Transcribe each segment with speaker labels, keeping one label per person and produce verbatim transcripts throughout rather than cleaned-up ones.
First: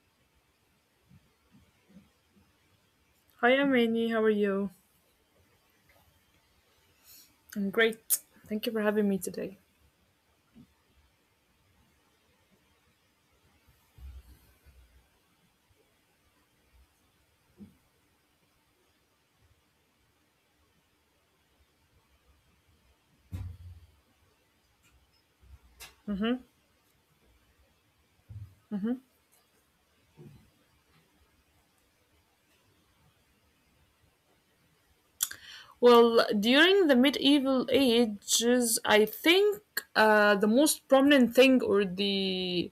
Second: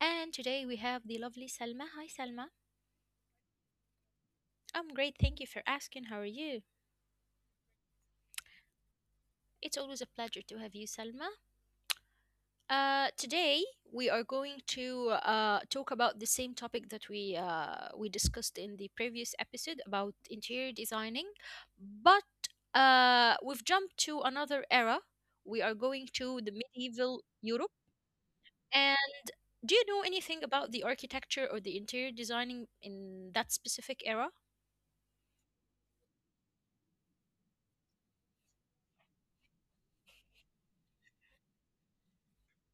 Speaker 1: and today we have the lovely Salma. Hi, Salma.
Speaker 2: Hi, I'm Amy. How are you?
Speaker 1: I'm great. Thank you for asking. How are you?
Speaker 2: I'm great. Thank you for having me today.
Speaker 1: It's always a pleasure to have you, Salma. Uh, today we are going to uh, talk about the same topic that we uh, we discussed in the previous episode about interior designing, but uh, we've jumped to another era. We are going to
Speaker 2: Mhm.
Speaker 1: the medieval Europe. Do you know anything about the architecture or the interior designing in that specific era?
Speaker 2: Well, during the medieval ages, I think uh, the most prominent thing or the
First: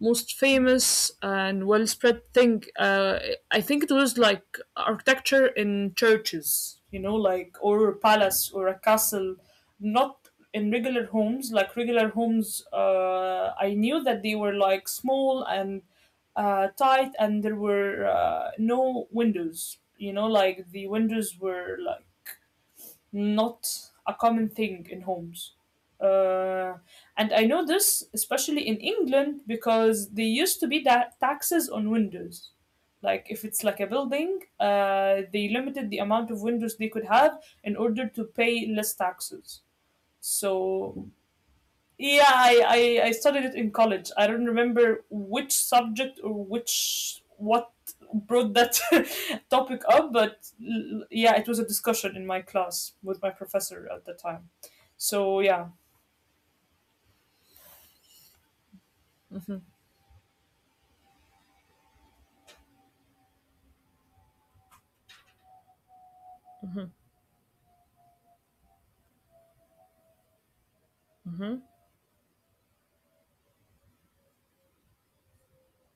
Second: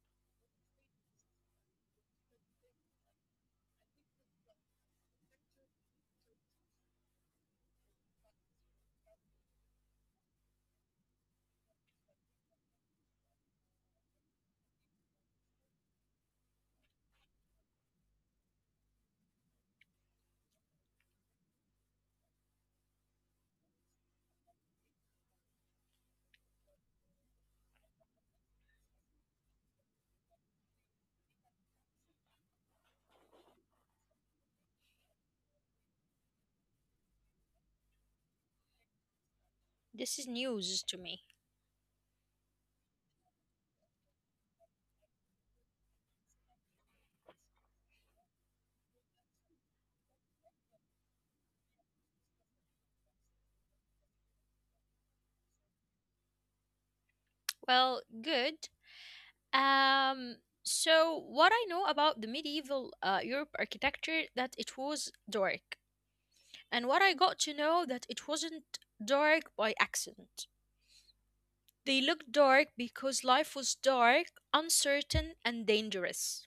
Speaker 2: most famous and well spread thing, uh, I think it was like architecture in churches, you know, like or a palace or a castle, not in regular homes. Like regular homes, uh, I knew that they were like small and uh, tight, and there were uh, no windows, you know like the windows were like not a common thing in homes. Uh, and I know this especially in England because there used to be that taxes on windows. Like if it's like a building, uh, they limited the amount of windows they could have in order to pay less taxes.
Speaker 1: This is news to me.
Speaker 2: So yeah, I, I I studied it in college. I don't remember which subject or which what brought that topic up, but l- yeah, it was a discussion in my class with my professor at the time. So yeah.
Speaker 1: Well, good. Um, so what I know about the medieval uh, Europe architecture that it was dark, and what I got to know that it wasn't dark by accident. They looked dark because life was dark, uncertain, and dangerous.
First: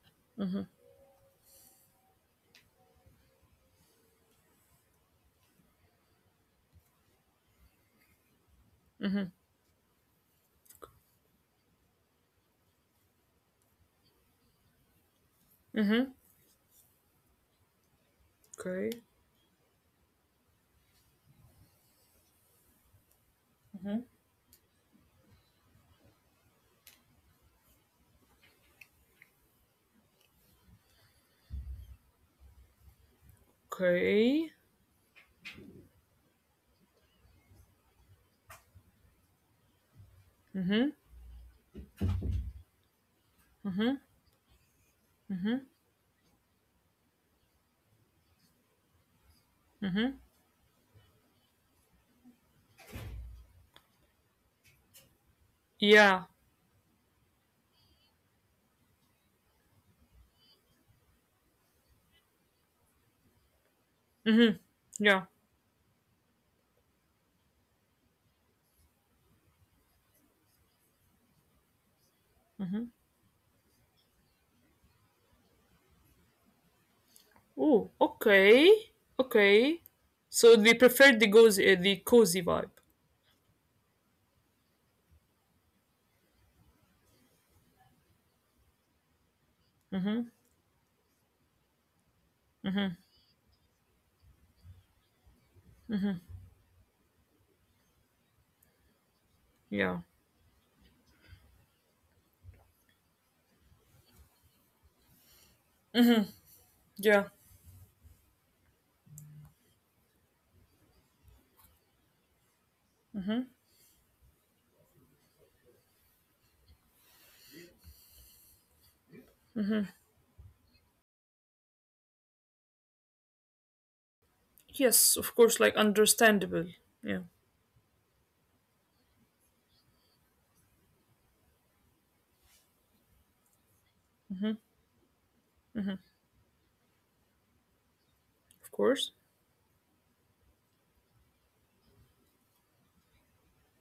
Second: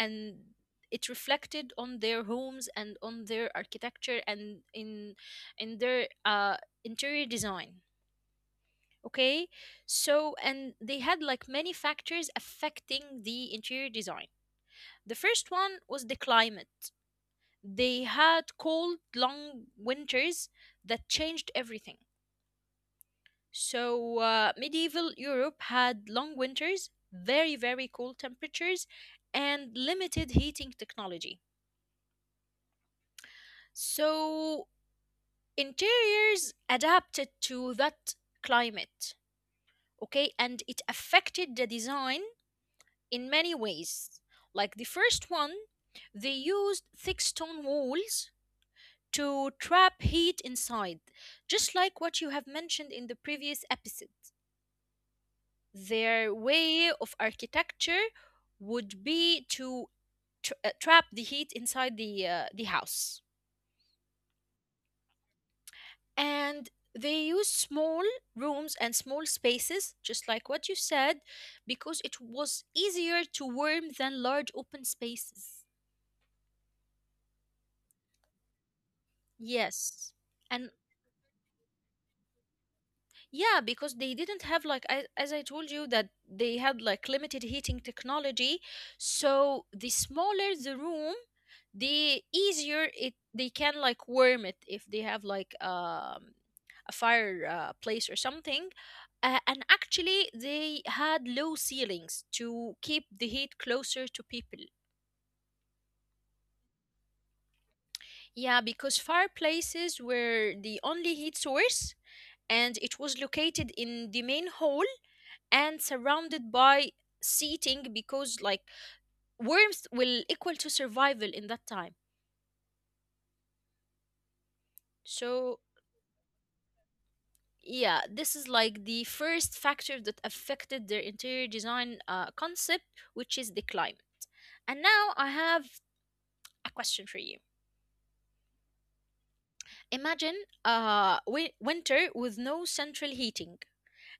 Speaker 1: And it reflected on their homes and on their architecture and in in their uh, interior design. Okay, so and they had like many factors affecting the interior design. The first one was
Speaker 2: Mm-hmm.
Speaker 1: the climate. They had
Speaker 2: Okay.
Speaker 1: cold long winters that changed everything. So uh, medieval europe had long winters, very very cold temperatures and limited heating technology.
Speaker 2: Okay.
Speaker 1: So interiors adapted to that climate, okay, and it
Speaker 2: Mm-hmm.
Speaker 1: affected the design in many
Speaker 2: Mm-hmm.
Speaker 1: ways. Like the first one,
Speaker 2: Mm-hmm.
Speaker 1: they used thick stone walls to trap
Speaker 2: Mm-hmm.
Speaker 1: heat inside, just like what you have mentioned in the previous episode.
Speaker 2: Yeah.
Speaker 1: Their way of architecture would be to tra- uh, trap the heat inside the uh, the house.
Speaker 2: Mm-hmm. Yeah.
Speaker 1: And they used small rooms and small spaces just like what you said, because it was easier to warm than large open spaces.
Speaker 2: Oh, okay. Okay.
Speaker 1: Yes,
Speaker 2: So
Speaker 1: and
Speaker 2: they prefer the goes uh, the cozy vibe.
Speaker 1: yeah, because they didn't have like as, as I told you that they had like limited heating technology. So the
Speaker 2: Mm-hmm.
Speaker 1: smaller the room, the easier it they can like warm it if they have like um, a fire uh, place or something. Uh, and
Speaker 2: Yeah.
Speaker 1: actually, they had low ceilings to keep the heat closer to people.
Speaker 2: Yeah.
Speaker 1: Yeah, because fireplaces were the only heat source, and it was located in the main hall and surrounded by seating, because like worms will equal to survival in that time.
Speaker 2: Yes,
Speaker 1: So
Speaker 2: of course, like understandable. Yeah,
Speaker 1: yeah, this is like the first factor that affected their interior design uh, concept, which is the climate. And now I have a question for you.
Speaker 2: of course.
Speaker 1: Imagine uh wi- winter with no central heating,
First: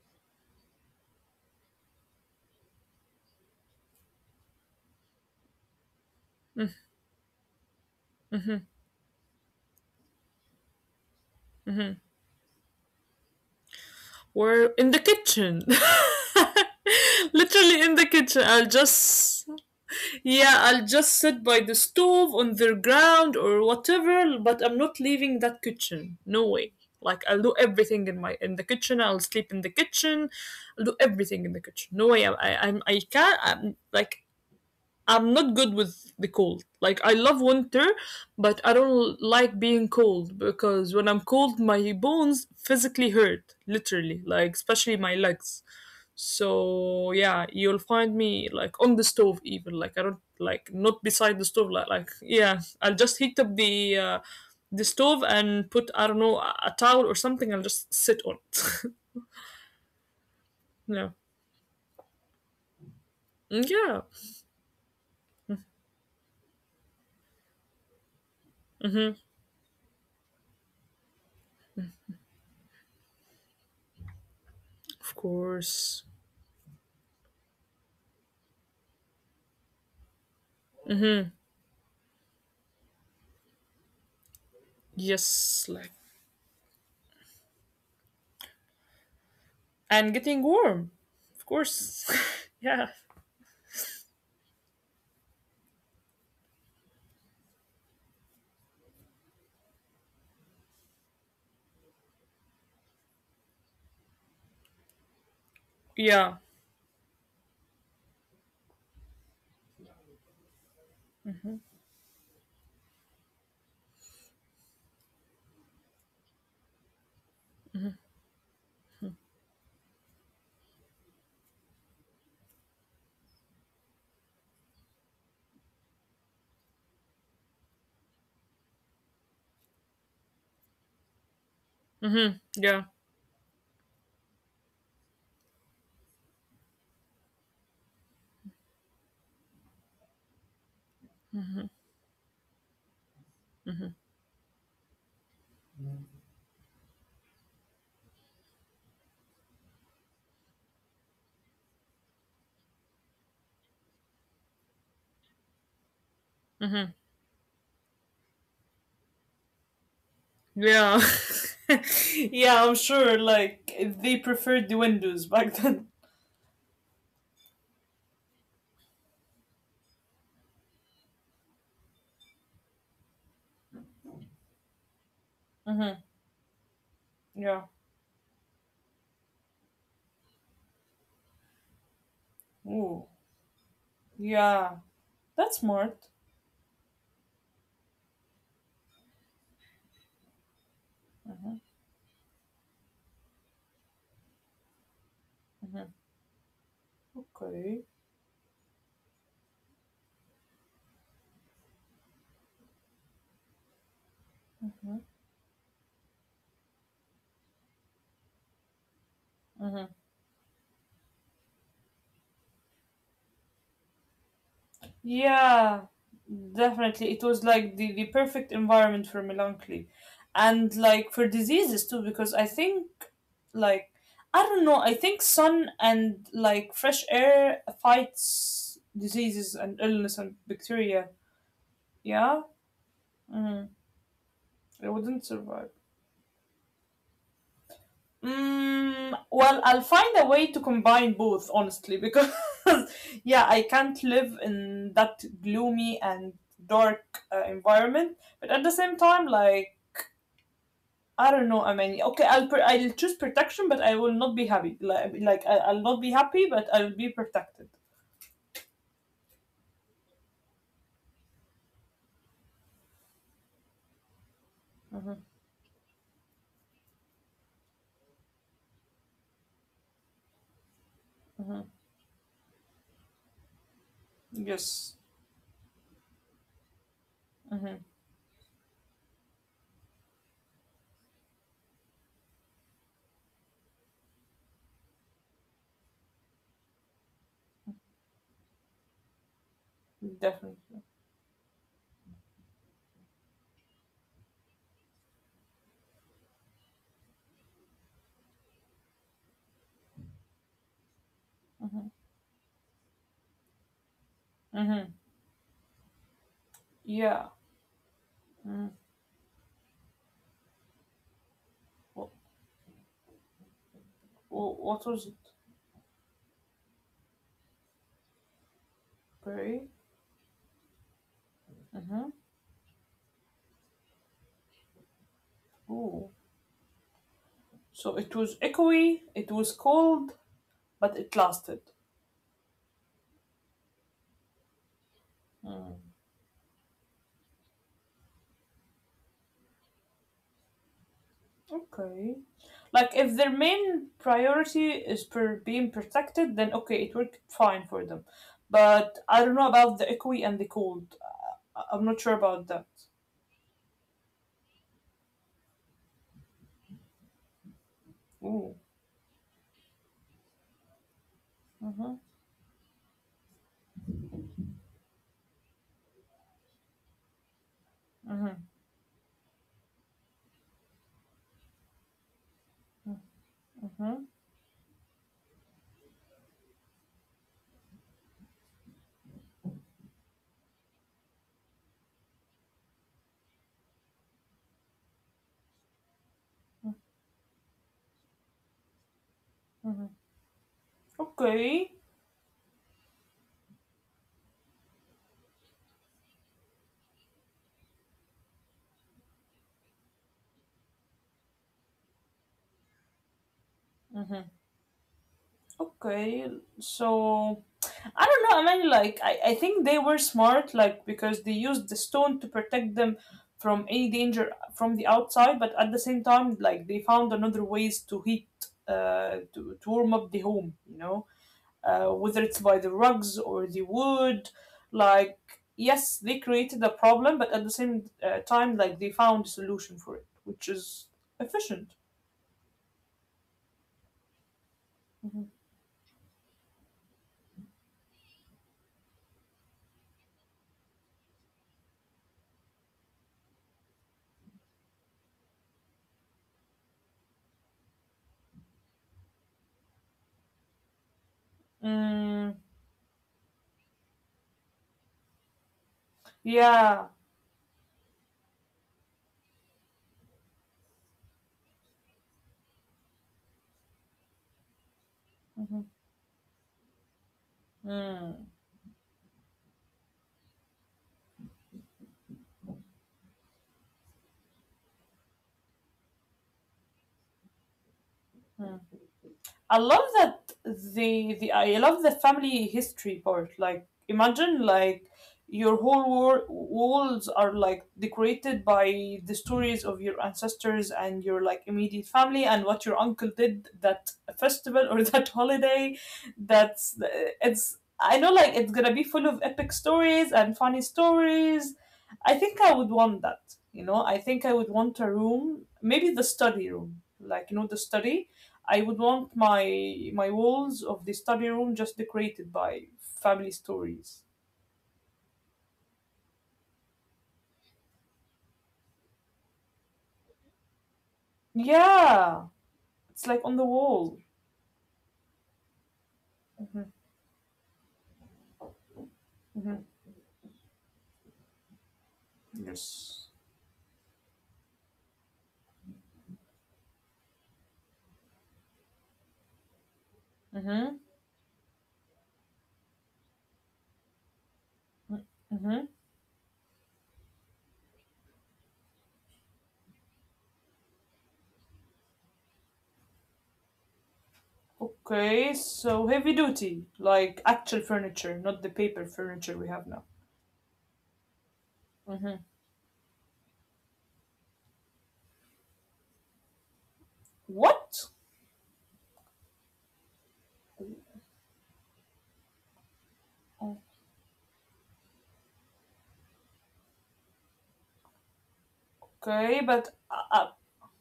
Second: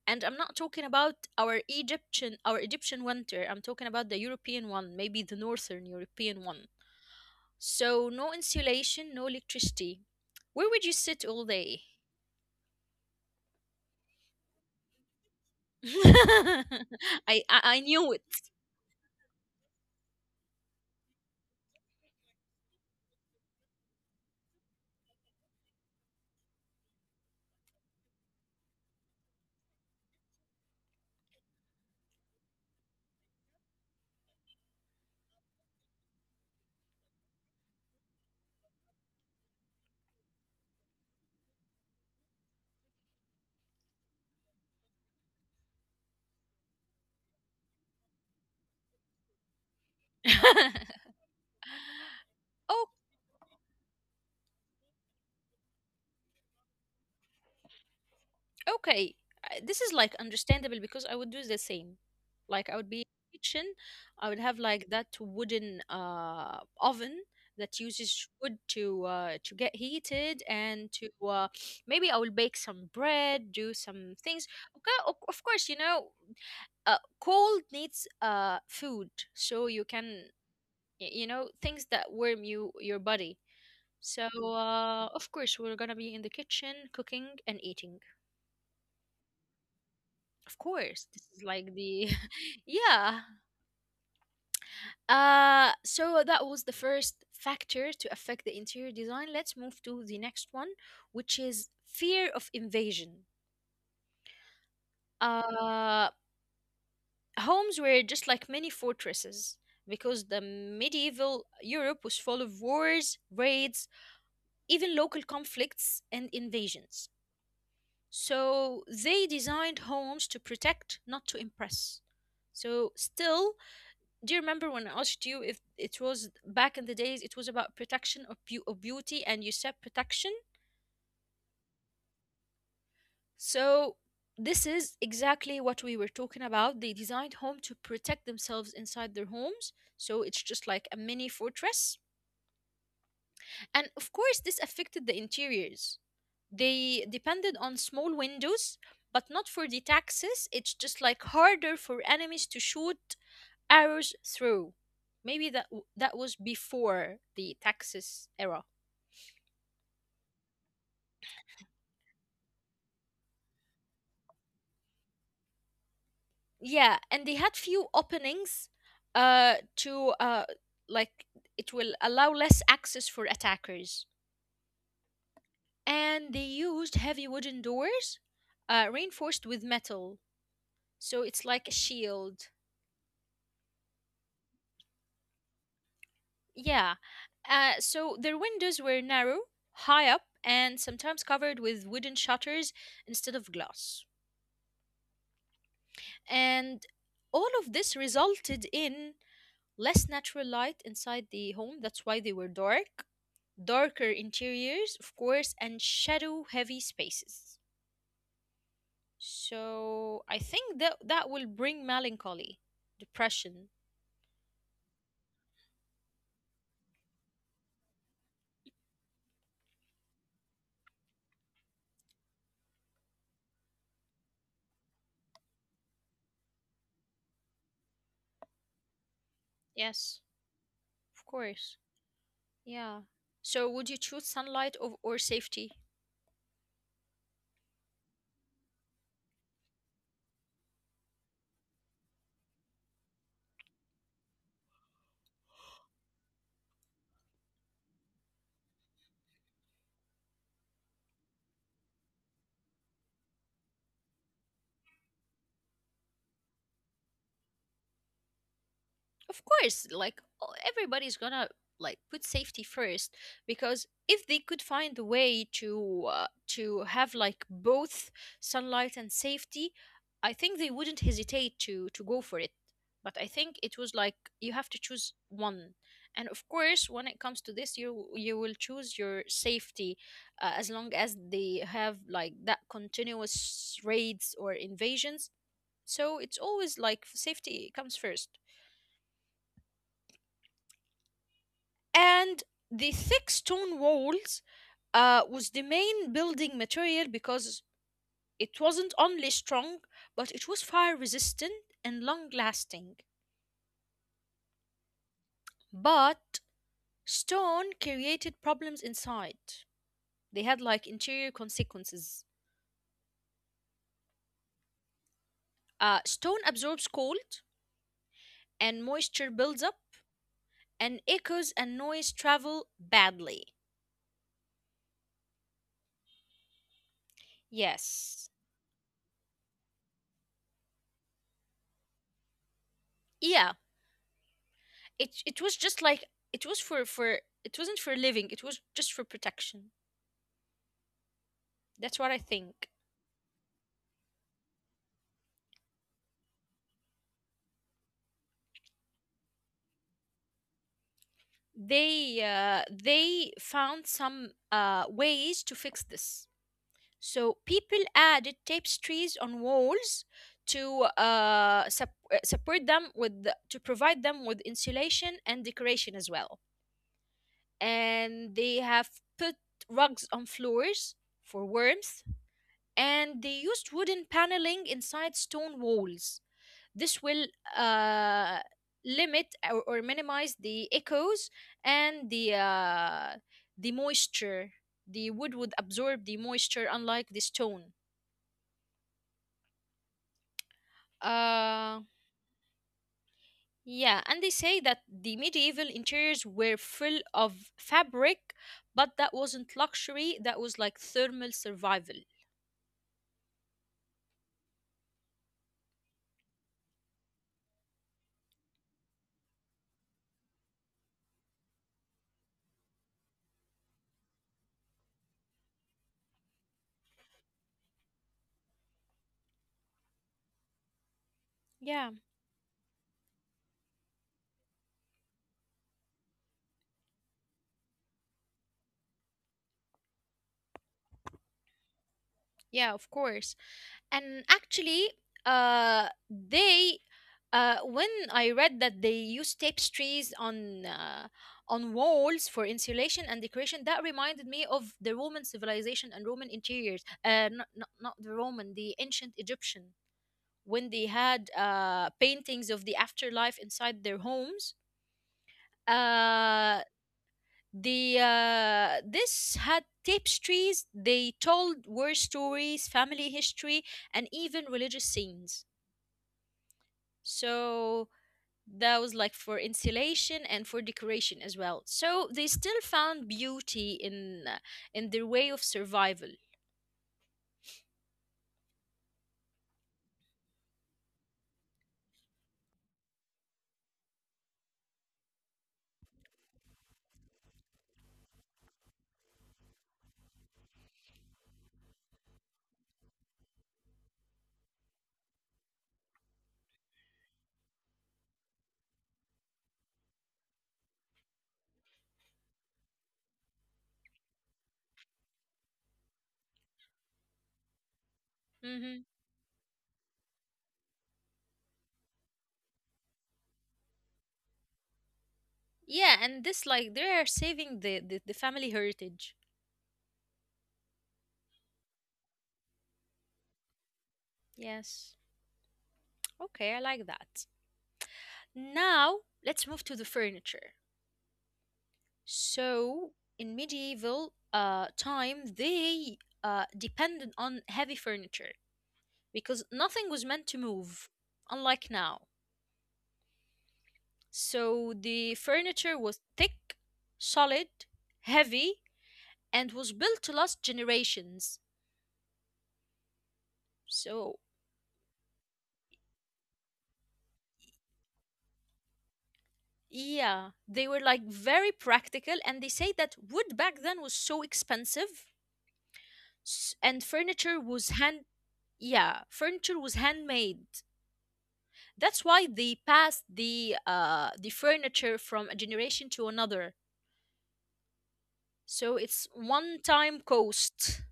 Speaker 1: and I'm not talking about our egyptian our egyptian winter, I'm talking about the european one, maybe the northern european one. So no insulation, no electricity. Where would you sit all day?
Speaker 2: We're in the kitchen.
Speaker 1: I, I I
Speaker 2: Literally in
Speaker 1: knew
Speaker 2: the
Speaker 1: it.
Speaker 2: kitchen. I'll just Yeah, I'll just sit by the stove on the ground or whatever, but I'm not leaving that kitchen. No way. Like I'll do everything in my in the kitchen. I'll sleep in the kitchen. I'll do everything in the kitchen. No way. I I, I'm- I can't. I'm, like I'm not good with the cold. Like I love winter, but I don't like being cold because when I'm cold, my bones physically hurt, literally, like especially my legs. So yeah, you'll find me like on the stove, even like I don't like not beside the stove like like yeah, I'll just
Speaker 1: Oh.
Speaker 2: heat up the uh, the stove and put, I don't know, a a towel or something. I'll just sit on it.
Speaker 1: Okay, uh, this is like
Speaker 2: Yeah.
Speaker 1: understandable because I would do the same. Like I would be in
Speaker 2: Mm,
Speaker 1: the
Speaker 2: yeah,
Speaker 1: kitchen, I would have like that wooden uh oven that uses wood to uh to get heated and to uh maybe I will bake some bread, do some things.
Speaker 2: of
Speaker 1: Okay, of of
Speaker 2: course.
Speaker 1: course, you know, uh cold needs uh food so you can y- you know things that warm you your body. So uh
Speaker 2: Yes,
Speaker 1: of
Speaker 2: like,
Speaker 1: course we're gonna be in the kitchen cooking and eating.
Speaker 2: and getting warm,
Speaker 1: Of
Speaker 2: of
Speaker 1: course, this is
Speaker 2: course.
Speaker 1: like the
Speaker 2: Yeah.
Speaker 1: yeah. Uh, so that was the first factor to affect the interior design. Let's move to the next one, which is fear of invasion.
Speaker 2: Yeah.
Speaker 1: Uh, homes were just like many fortresses because the medieval Europe was full of wars, raids, even local conflicts and invasions. So they designed homes to protect, not to impress. So still, do you remember when I asked you if it was back in the days, it was about protection of, beau- of beauty, and you said protection?
Speaker 2: Yeah.
Speaker 1: So, this is exactly what we were talking about. They designed home to protect themselves inside their homes. So, it's just like a mini fortress. And of course, this affected the interiors. They depended on small windows, but not for the taxes. It's just like harder for enemies to shoot arrows through. Maybe that w- that was before the taxes era.
Speaker 2: Yeah. Yeah, I'm sure like they preferred the windows back then.
Speaker 1: Yeah, and they had few openings uh to uh like it will allow less access for attackers.
Speaker 2: Mm-hmm.
Speaker 1: And they used
Speaker 2: Yeah.
Speaker 1: heavy wooden doors uh reinforced with metal, so it's like a shield.
Speaker 2: Ooh. Yeah, that's smart.
Speaker 1: Yeah, uh so their windows were narrow, high up, and sometimes covered with wooden shutters instead of glass. And
Speaker 2: Okay.
Speaker 1: all of this resulted in less natural light inside the home, that's why they were dark, darker interiors, of course, and shadow heavy spaces. So I think that that will bring melancholy, depression.
Speaker 2: Yeah, definitely. It was like the, the perfect environment for melancholy, and like for diseases too, because I think like I don't know, I think sun and like fresh air fights diseases and illness and
Speaker 1: Yes,
Speaker 2: bacteria.
Speaker 1: of course.
Speaker 2: Yeah?
Speaker 1: Yeah.
Speaker 2: Mm.
Speaker 1: So would you choose
Speaker 2: It
Speaker 1: sunlight
Speaker 2: wouldn't
Speaker 1: or, or
Speaker 2: survive.
Speaker 1: safety?
Speaker 2: Mm, well, I'll find a way to combine both, honestly, because yeah, I can't live in that gloomy and dark uh, environment. But at the same time, like I don't know, I mean, okay, I'll pr- I'll choose protection, but I will not be happy. Like like I- I'll not be happy, but I'll be protected.
Speaker 1: Of course, like o- everybody's gonna like put safety first, because if they could find a way to uh, to have like both sunlight and safety, I think they wouldn't hesitate to to go for it. But I think it was like you have to
Speaker 2: Yes,
Speaker 1: choose one. And of course, when it comes to this, you you will choose your safety uh, as long as they have like that continuous raids or invasions. So it's always like safety comes first.
Speaker 2: definitely.
Speaker 1: And the thick stone walls uh, was the main building material, because it wasn't only strong, but it was fire resistant and long lasting.
Speaker 2: Mm-hmm.
Speaker 1: But
Speaker 2: Yeah.
Speaker 1: stone created problems inside, they had like interior
Speaker 2: What,
Speaker 1: consequences.
Speaker 2: what was it?
Speaker 1: Uh, stone absorbs cold and moisture
Speaker 2: Gray.
Speaker 1: builds up and echoes and noise travel badly.
Speaker 2: Oh, so it was
Speaker 1: Yes,
Speaker 2: echoey. It was cold, but it lasted.
Speaker 1: yeah, it, it was just like it was for for it wasn't for living, it was just for protection. That's
Speaker 2: Okay.
Speaker 1: what I think.
Speaker 2: Like if their main priority is per being protected, then okay, it worked fine for them. But I don't know about the equi and the cold. Uh, I- I'm not sure
Speaker 1: They
Speaker 2: about that.
Speaker 1: uh, they found some uh, ways to fix this. So people added
Speaker 2: Ooh.
Speaker 1: tapestries on walls to uh,
Speaker 2: Mhm.
Speaker 1: sup- uh, support them with the- to provide them with insulation and decoration as well. And they have put rugs on floors for warmth. And they used wooden paneling inside stone walls, this will uh, limit or, or minimize the echoes and the uh, the moisture. The wood would absorb the moisture unlike the stone.
Speaker 2: Okay.
Speaker 1: uh, yeah, and they say that the medieval interiors were full of fabric, but that wasn't luxury, that was like thermal survival.
Speaker 2: Okay. So I don't know. I mean, like I, I think they were smart, like because they used the stone to protect them from any danger from the outside, but at the same time, like they found another ways to heat, uh, to, to warm up the home. You know,
Speaker 1: Yeah,
Speaker 2: uh, whether it's by the rugs or the wood. Like, yes, they created a problem, but at the same uh, time, like, they found a solution for it, which is efficient.
Speaker 1: yeah, of course. And actually uh they uh when I read that they use tapestries on uh, on walls for insulation and decoration, that reminded me of the roman civilization and roman interiors, uh not not, not the roman, the ancient egyptian, when they had uh
Speaker 2: Mm,
Speaker 1: paintings of the afterlife inside their homes. Uh
Speaker 2: yeah.
Speaker 1: the uh This had tapestries, they told war stories, family history, and even religious scenes.
Speaker 2: Mhm.
Speaker 1: So
Speaker 2: Mm.
Speaker 1: that was like for insulation and for decoration as well. So they still found beauty in uh, in their way of survival.
Speaker 2: I love that the the I love the family history part. Like imagine like your whole wor- walls are like decorated by the stories of your ancestors and your like immediate family and what your uncle did that festival or that holiday. That's uh, it's I know like it's gonna be full of epic stories and funny stories. I think I would want that. You know, I think I would want a room, maybe the study room, like you know the study. I would
Speaker 1: Hmm.
Speaker 2: want my my walls of the study room just decorated by family stories.
Speaker 1: Yeah, and this like they are saving the, the the family heritage.
Speaker 2: Yeah, it's like on the wall.
Speaker 1: Yes. Okay, I
Speaker 2: Mm-hmm.
Speaker 1: like that. Now let's move
Speaker 2: Mm-hmm.
Speaker 1: to the furniture. So
Speaker 2: Yes.
Speaker 1: in medieval uh time, they uh depended on heavy furniture, because nothing was meant to
Speaker 2: Mm-hmm.
Speaker 1: move, unlike now. So the
Speaker 2: Mm-hmm.
Speaker 1: furniture was thick, solid, heavy, and was built to last generations. So,
Speaker 2: Okay, so heavy duty, like actual furniture, not the paper furniture we have now.
Speaker 1: yeah, they were like very practical,
Speaker 2: Mm-hmm.
Speaker 1: and they say that wood back then was so expensive, s- and furniture was
Speaker 2: What?
Speaker 1: hand yeah, furniture was handmade. That's why they passed the uh the furniture from a generation to another. So it's
Speaker 2: Okay,
Speaker 1: one
Speaker 2: but
Speaker 1: time
Speaker 2: uh, uh,
Speaker 1: cost.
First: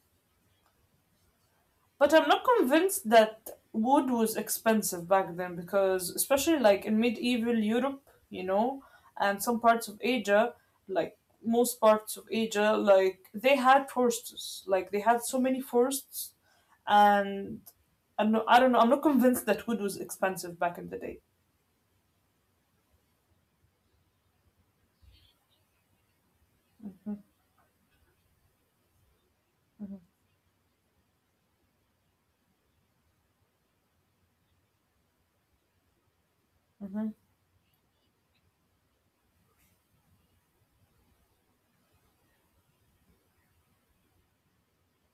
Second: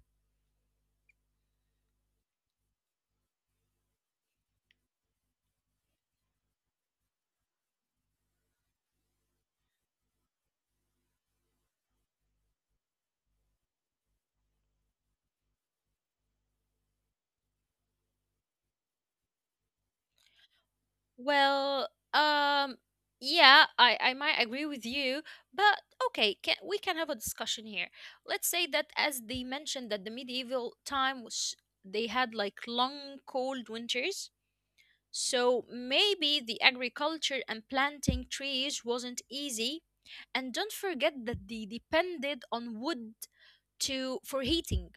Speaker 2: but I'm not convinced that wood was expensive back then because, especially like in medieval Europe, you know, and some parts of Asia, like most parts of Asia, like they had forests, like they had so many forests, and I'm not, I don't know, I'm not convinced that wood was expensive back in the day.
Speaker 1: Well, um, yeah, I, I might agree with you, but okay, can, we can
Speaker 2: Mhm.
Speaker 1: have a discussion here. Let's say that as they mentioned
Speaker 2: Mhm.
Speaker 1: that the medieval time was they had like long cold winters. So maybe the
Speaker 2: Mhm.
Speaker 1: agriculture and planting trees wasn't easy. And don't forget that they depended on wood to for heating.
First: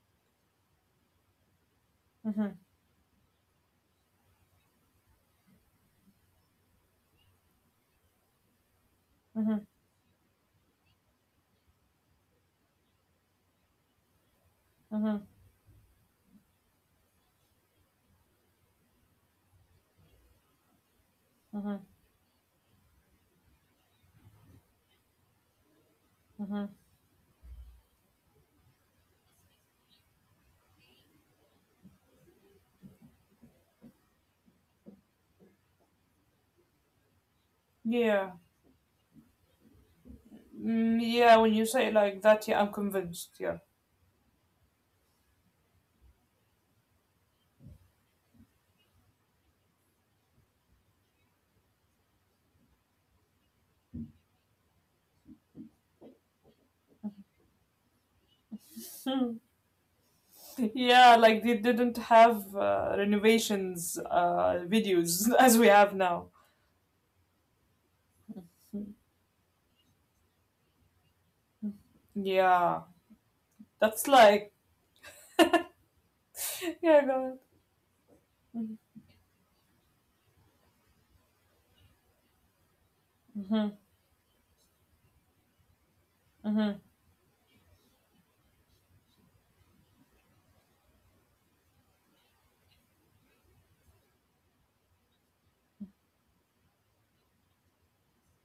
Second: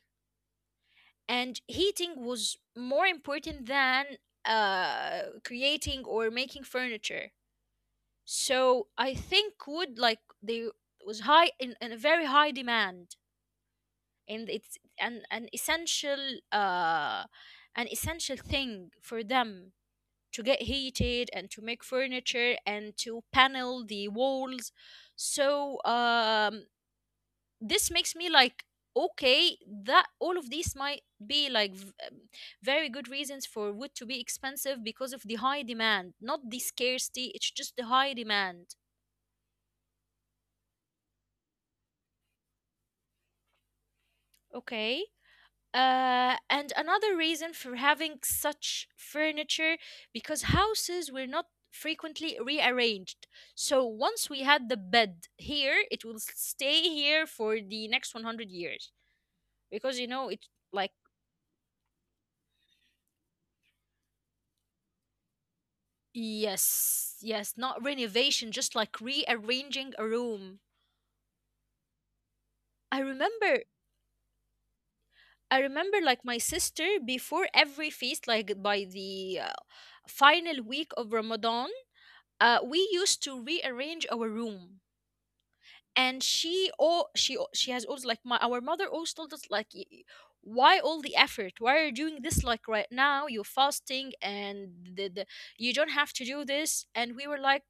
Speaker 1: And heating
Speaker 2: Mhm.
Speaker 1: was more important than uh creating or making furniture. So I
Speaker 2: Mhm.
Speaker 1: think wood like they was high in, in a very high demand, and it's
Speaker 2: Mhm.
Speaker 1: an an essential uh an essential thing for them to get heated and to
Speaker 2: Mhm.
Speaker 1: make furniture and to panel the walls. So
Speaker 2: Mhm.
Speaker 1: um this makes me like okay that all of these might be like v- um, very good reasons for wood to be expensive, because of the high demand, not the scarcity, it's just the high
Speaker 2: Yeah.
Speaker 1: demand.
Speaker 2: Mm, yeah, when you say it like that, yeah, I'm convinced. Yeah.
Speaker 1: Okay. Uh, and another reason for having such furniture, because houses were not frequently rearranged. So once we had the bed here, it will stay here for the next one hundred years because you know it like
Speaker 2: Yeah, like they didn't have uh, renovations uh, videos as we have now.
Speaker 1: yes, yes, not renovation, just like rearranging a room.
Speaker 2: Yeah,
Speaker 1: I
Speaker 2: that's
Speaker 1: remember
Speaker 2: like
Speaker 1: I remember
Speaker 2: yeah,
Speaker 1: like my
Speaker 2: God.
Speaker 1: sister before every feast, like by the uh, final week of Ramadan, uh, we
Speaker 2: Mm-hmm.
Speaker 1: used to rearrange our room.
Speaker 2: Mm-hmm.
Speaker 1: And she, oh, she al- she has always, like, my, our mother always told us like, y- y- why all the effort, why are you doing this? Like, right now you're fasting and the, the, you don't have to do this. And we were like,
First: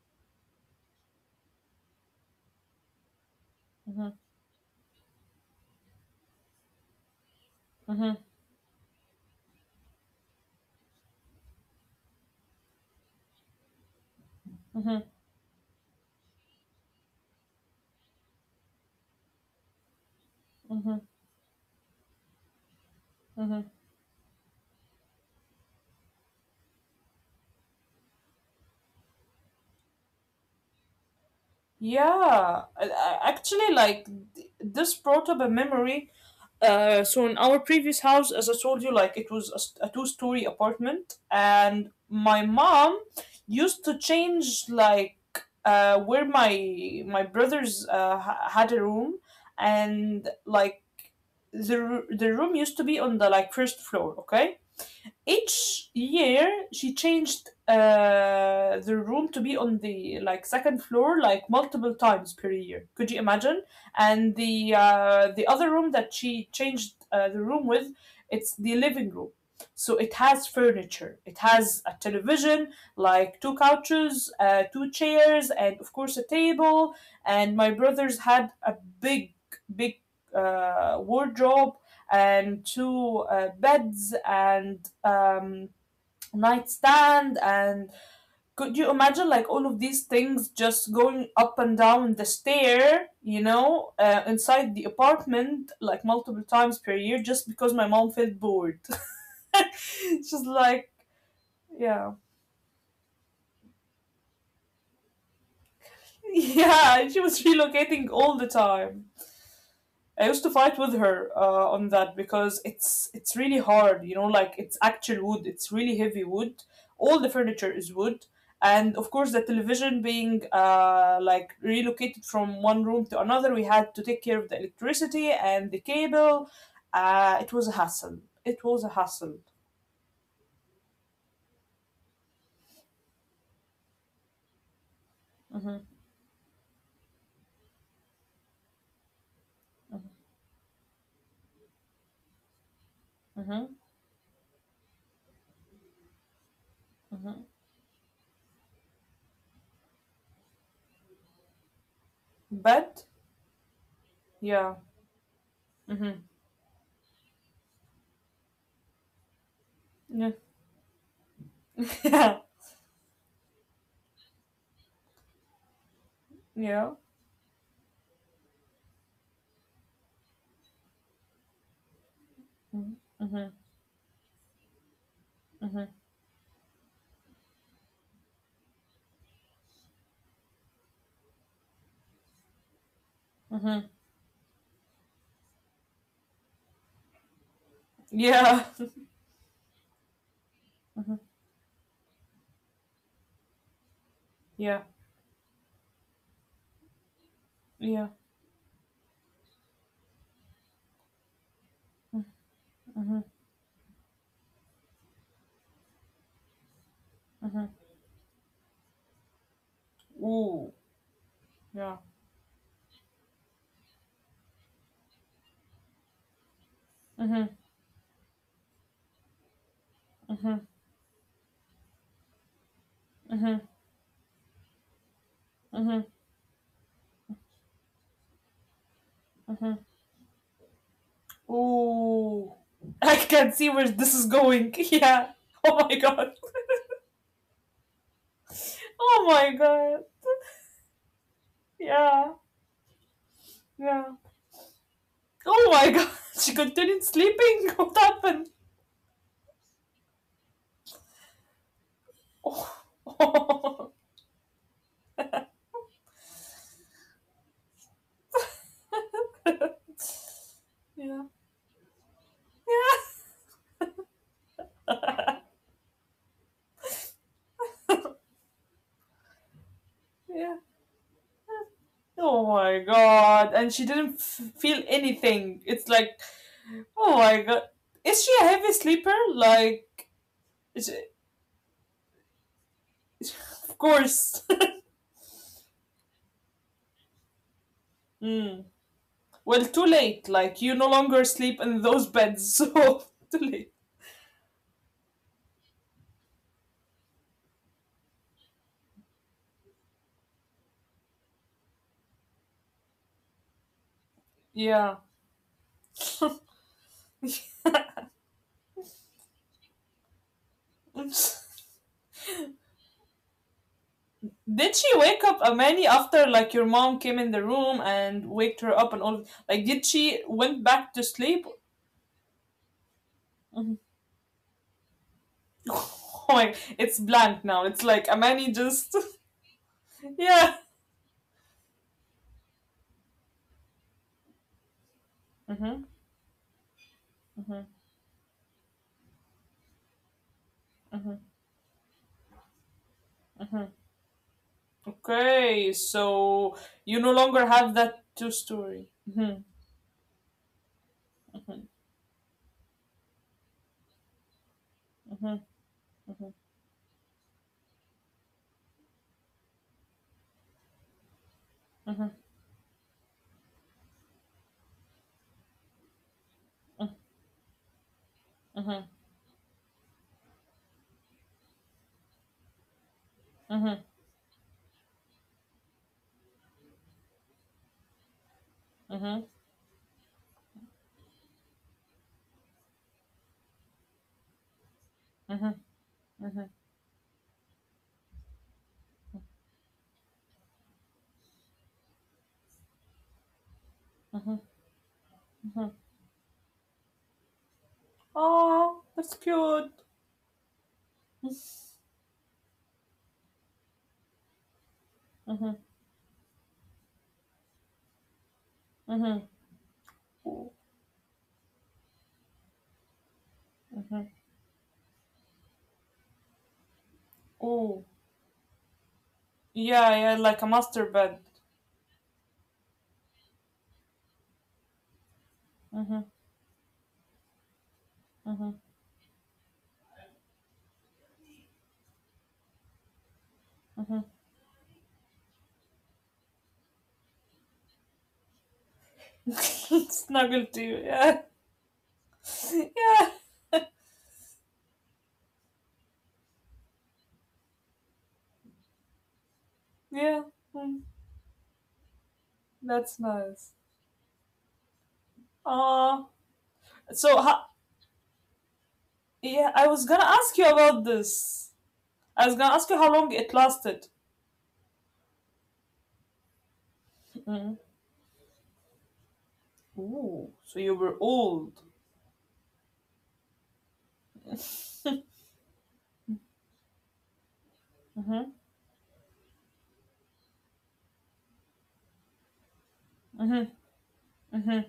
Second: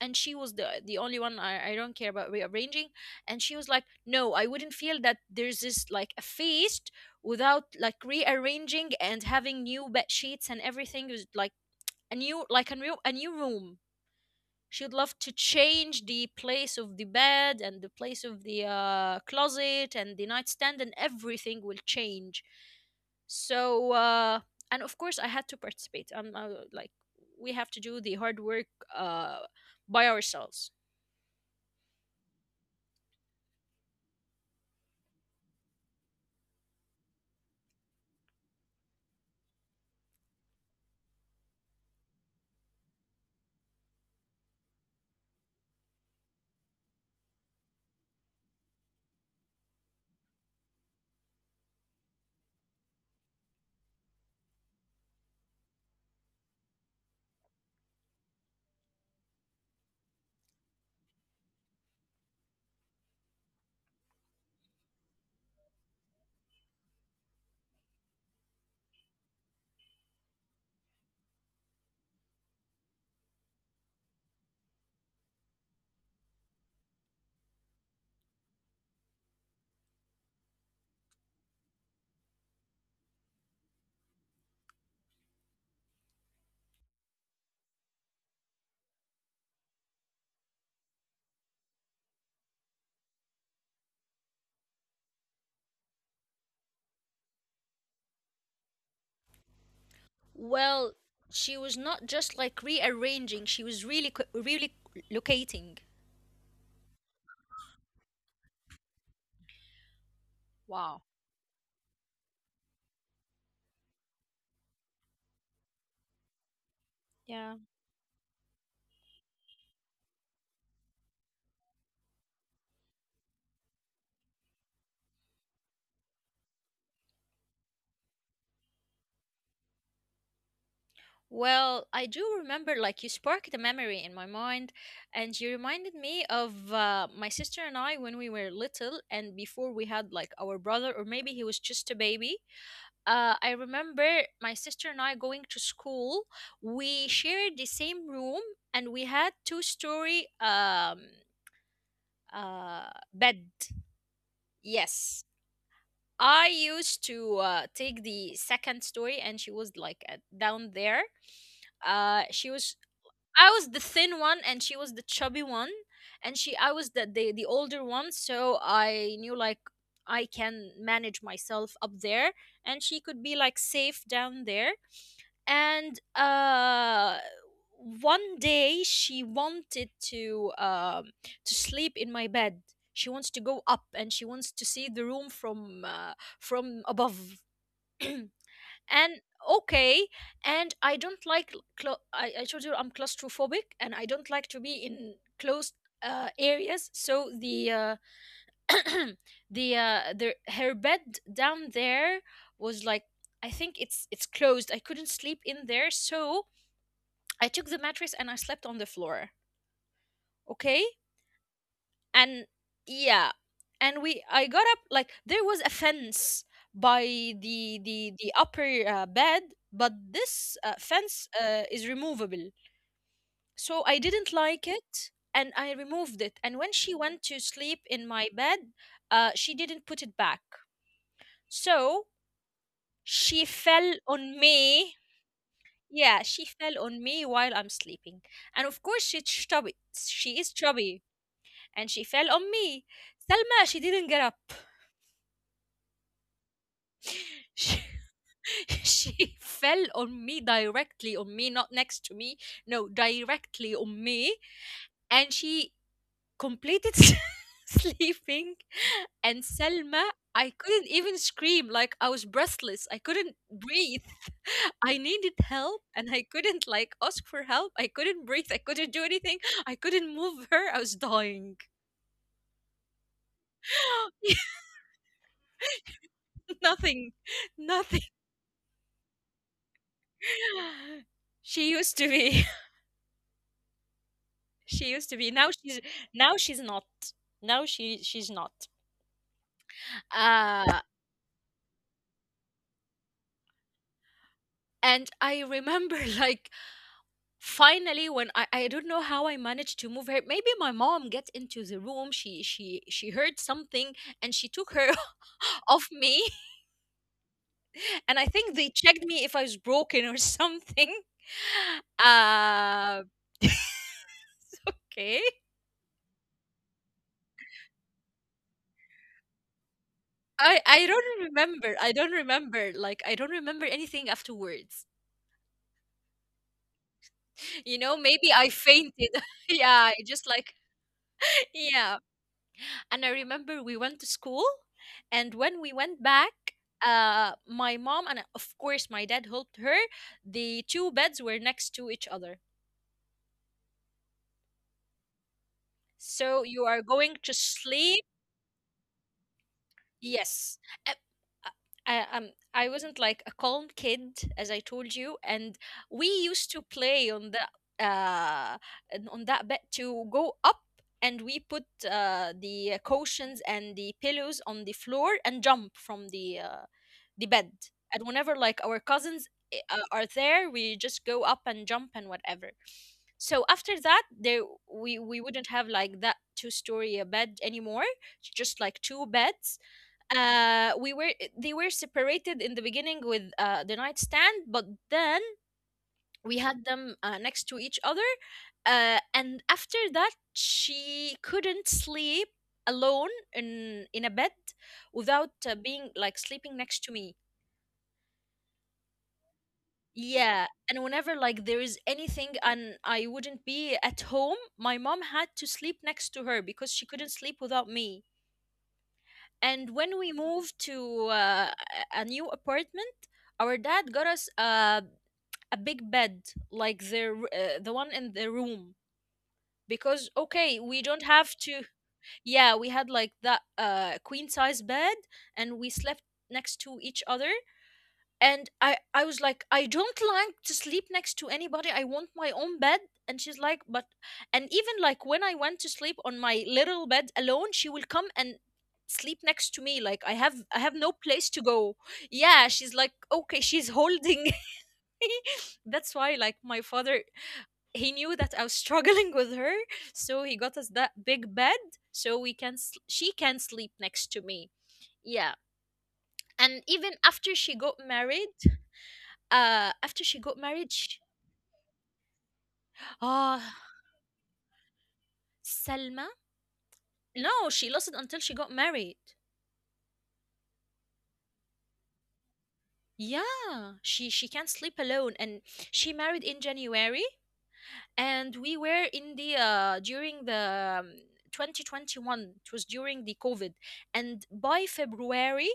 Speaker 1: and she was the the only one. I, I don't care about rearranging. And she was like,
Speaker 2: Mm-hmm.
Speaker 1: no, I wouldn't feel that there's this, like, a feast without like
Speaker 2: Mm-hmm.
Speaker 1: rearranging and having new bed sheets and everything. It was like a new, like a new, a new room. She would love to change the place of the bed and the place of the uh, closet and the nightstand, and
Speaker 2: Mm-hmm.
Speaker 1: everything will change.
Speaker 2: Mm-hmm.
Speaker 1: So uh, and of course I had to participate. I'm uh, like we have to do the hard work, uh, by ourselves.
Speaker 2: Yeah, I- I- actually, like th- this brought up a memory. Uh, so in our previous house, as I told you, like it was a, s- a two-story apartment, and my mom used to change like uh, where my my brothers uh, ha- had a room, and like the r- the room used to be on the like first floor, okay, each year she changed uh, the room to be on the like second floor like multiple times per year. Could you imagine? And the uh, the other room that she changed uh, the room with, it's the living room. So it has furniture. It has a television, like two couches, uh, two chairs, and of course a table. And my brothers had a big, big uh, wardrobe and two uh, beds and um, nightstand, and could you imagine like all of these things just going up and down the stair, you know uh, inside the apartment like multiple times per year just because my mom felt bored. She's
Speaker 1: Well,
Speaker 2: like
Speaker 1: she was not just
Speaker 2: yeah.
Speaker 1: like rearranging, she was really co- really locating.
Speaker 2: Yeah, she was relocating all the time. I used to
Speaker 1: Wow.
Speaker 2: fight with her uh, on that because it's it's really hard, you know, like it's actual wood, it's really heavy wood.
Speaker 1: Yeah.
Speaker 2: All the furniture is wood, and of course the television being uh, like relocated from one room to another, we had to take care of the electricity and the cable. Uh, it was a hassle. It was a hassle.
Speaker 1: Well, I do remember, like, you sparked a memory in my mind, and you reminded
Speaker 2: Hmm.
Speaker 1: me of uh, my sister and I when we were little, and before we had, like, our brother, or maybe he was just a baby. Uh, I
Speaker 2: Hmm.
Speaker 1: remember my sister and I going to school. We shared the
Speaker 2: Hmm.
Speaker 1: same room, and we had two-story um, uh,
Speaker 2: But
Speaker 1: bed.
Speaker 2: yeah,
Speaker 1: Yes. I
Speaker 2: hmm,
Speaker 1: used to uh, take the second story, and she was, like, at,
Speaker 2: yeah,
Speaker 1: down there. Uh she was
Speaker 2: yeah,
Speaker 1: I was the thin one and she was the chubby one. And she, I was the the,
Speaker 2: yeah,
Speaker 1: the older one, so I knew, like, I can manage myself up there and she could be
Speaker 2: hmm,
Speaker 1: like
Speaker 2: hmm,
Speaker 1: safe down there. And uh, one day she wanted to um to sleep in my bed. She wants to go up and she
Speaker 2: hmm,
Speaker 1: wants to see the room from uh, from above. And
Speaker 2: yeah,
Speaker 1: okay, and I don't like
Speaker 2: hmm,
Speaker 1: clo- I, I told you I'm claustrophobic and I don't like to be in
Speaker 2: yeah,
Speaker 1: closed uh, areas. So the uh,
Speaker 2: yeah.
Speaker 1: the uh, the her bed down there was like, I think
Speaker 2: Mhm.
Speaker 1: it's it's closed. I couldn't sleep in there, so I took the mattress and
Speaker 2: Mhm.
Speaker 1: I slept on the floor. Okay.
Speaker 2: Ooh.
Speaker 1: And
Speaker 2: Yeah.
Speaker 1: yeah, and we I got up, like there was a fence by the
Speaker 2: Mhm.
Speaker 1: the the upper uh, bed. But this uh, fence
Speaker 2: Mhm.
Speaker 1: uh, is removable, so I didn't
Speaker 2: Mhm.
Speaker 1: like it and I removed it. And
Speaker 2: Mhm.
Speaker 1: when she went to sleep in my bed, uh, she didn't put it back.
Speaker 2: Mhm.
Speaker 1: So
Speaker 2: Ooh.
Speaker 1: she
Speaker 2: I
Speaker 1: fell
Speaker 2: can see
Speaker 1: on
Speaker 2: where this
Speaker 1: me.
Speaker 2: is going. Yeah.
Speaker 1: Yeah, she
Speaker 2: Oh my
Speaker 1: fell
Speaker 2: god.
Speaker 1: on me while I'm sleeping. And of course she's chubby,
Speaker 2: Oh my
Speaker 1: she is
Speaker 2: god.
Speaker 1: chubby, and she fell on me.
Speaker 2: Yeah.
Speaker 1: Selma, she didn't get up.
Speaker 2: Yeah. Oh my god. She continued
Speaker 1: she,
Speaker 2: sleeping. What happened?
Speaker 1: she fell on me, directly on me, not next to me, no, directly on me.
Speaker 2: Oh.
Speaker 1: And she completed sleeping. And Selma, I couldn't even scream, like
Speaker 2: Yeah.
Speaker 1: I was breathless, I couldn't
Speaker 2: Yeah.
Speaker 1: breathe. I needed help and I couldn't, like, ask for help. I couldn't breathe, I couldn't do anything. I couldn't move her, I was
Speaker 2: Yeah.
Speaker 1: dying.
Speaker 2: Oh my god. And she didn't f- feel anything. It's like
Speaker 1: Nothing.
Speaker 2: Oh
Speaker 1: Nothing.
Speaker 2: my god. Is she a heavy sleeper? Like,
Speaker 1: She
Speaker 2: is it-
Speaker 1: used to be.
Speaker 2: of
Speaker 1: She used to
Speaker 2: course.
Speaker 1: be. Now she's, now she's not. Now she she's not.
Speaker 2: Mm. Well, too
Speaker 1: Uh,
Speaker 2: late. Like, you no longer sleep in those beds, so too late.
Speaker 1: and I remember like finally when I, I don't know how I managed to move her. Maybe my mom get into the room. She, she she heard something, and she took her
Speaker 2: Yeah.
Speaker 1: off me. And I think
Speaker 2: Did
Speaker 1: they checked me if I was broken or something. Uh, okay.
Speaker 2: she wake up Amani after, like, your mom came in the room and waked her up and all? Like,
Speaker 1: I
Speaker 2: did
Speaker 1: I
Speaker 2: she
Speaker 1: don't
Speaker 2: went back
Speaker 1: remember.
Speaker 2: to
Speaker 1: I don't
Speaker 2: sleep?
Speaker 1: remember. Like, I don't remember anything
Speaker 2: Mhm.
Speaker 1: afterwards.
Speaker 2: Oh my,
Speaker 1: You
Speaker 2: it's
Speaker 1: know,
Speaker 2: blank
Speaker 1: maybe
Speaker 2: now.
Speaker 1: I
Speaker 2: It's like
Speaker 1: fainted.
Speaker 2: Amani just.
Speaker 1: Yeah, I just like
Speaker 2: Yeah.
Speaker 1: yeah. And I remember we went to school, and when we went back,
Speaker 2: Mm-hmm.
Speaker 1: uh, my mom, and
Speaker 2: Mm-hmm.
Speaker 1: of course my dad, helped her. The two beds were next to
Speaker 2: Mm-hmm.
Speaker 1: each other. So
Speaker 2: Okay,
Speaker 1: you are going to
Speaker 2: so you no
Speaker 1: sleep.
Speaker 2: longer have that two story. Mhm.
Speaker 1: Yes. Uh, uh, I, um, I wasn't like a calm kid, as I told you. And we
Speaker 2: Mhm.
Speaker 1: used to play
Speaker 2: Mhm.
Speaker 1: on the uh and on that bed to go up, and we put uh, the
Speaker 2: Mhm.
Speaker 1: cushions and the pillows on the floor and jump from the uh, the bed. And whenever like our cousins i-
Speaker 2: Mhm.
Speaker 1: uh, are there, we just go up and jump and whatever. So after that, there
Speaker 2: Mhm.
Speaker 1: we we wouldn't have like that two story bed anymore. It's just like two beds.
Speaker 2: Mhm.
Speaker 1: Uh we were, they were separated in the beginning with uh, the nightstand, but then
Speaker 2: Mhm.
Speaker 1: we had them uh,
Speaker 2: Mhm.
Speaker 1: next to each other. Uh and after that she couldn't sleep alone in in a bed
Speaker 2: Mhm.
Speaker 1: without uh, being, like,
Speaker 2: Mhm.
Speaker 1: sleeping next to me.
Speaker 2: Oh, that's
Speaker 1: Yeah,
Speaker 2: cute.
Speaker 1: and whenever like there is anything and I wouldn't be at home, my mom had to sleep next to her because she couldn't sleep without me. And when
Speaker 2: Oh,
Speaker 1: we moved to uh, a a new apartment, our dad got us a a big bed, like the r- uh, the one in the
Speaker 2: oh,
Speaker 1: room. Because okay,
Speaker 2: yeah,
Speaker 1: we
Speaker 2: yeah,
Speaker 1: don't
Speaker 2: like a
Speaker 1: have to.
Speaker 2: master bed.
Speaker 1: Yeah, we had like that uh, queen size bed, and we slept next to
Speaker 2: Mm-hmm.
Speaker 1: each other. And i i was
Speaker 2: Mm-hmm.
Speaker 1: like, I don't like to sleep next to anybody, I want my own bed. And she's like, but, and even
Speaker 2: Mm-hmm.
Speaker 1: like when I went to sleep on my little bed alone, she will come and sleep next to me. Like, I have, I have no place
Speaker 2: Snuggle
Speaker 1: to
Speaker 2: to you,
Speaker 1: go.
Speaker 2: yeah,
Speaker 1: Yeah, she's like, okay, she's
Speaker 2: yeah,
Speaker 1: holding. That's why, like, my father, he knew that I was struggling with her, so he got us that
Speaker 2: yeah.
Speaker 1: big bed,
Speaker 2: Mm,
Speaker 1: so we can s she can sleep
Speaker 2: that's
Speaker 1: next to
Speaker 2: nice.
Speaker 1: me. Yeah. And
Speaker 2: Ah,
Speaker 1: even after she got
Speaker 2: so
Speaker 1: married,
Speaker 2: ha-
Speaker 1: uh, after she
Speaker 2: yeah,
Speaker 1: got
Speaker 2: I was
Speaker 1: married,
Speaker 2: gonna
Speaker 1: sh
Speaker 2: ask you about this. I was gonna
Speaker 1: ah,
Speaker 2: ask you how long it lasted.
Speaker 1: Salma? No, she lost it until she
Speaker 2: Mhm.
Speaker 1: got married.
Speaker 2: Ooh, so you were old.
Speaker 1: Yeah, she she can't sleep alone. And
Speaker 2: Mhm.
Speaker 1: she married in January, and we were in the uh during the um, twenty twenty-one. It was during the COVID, and
Speaker 2: Mhm.
Speaker 1: by February,
Speaker 2: Mhm.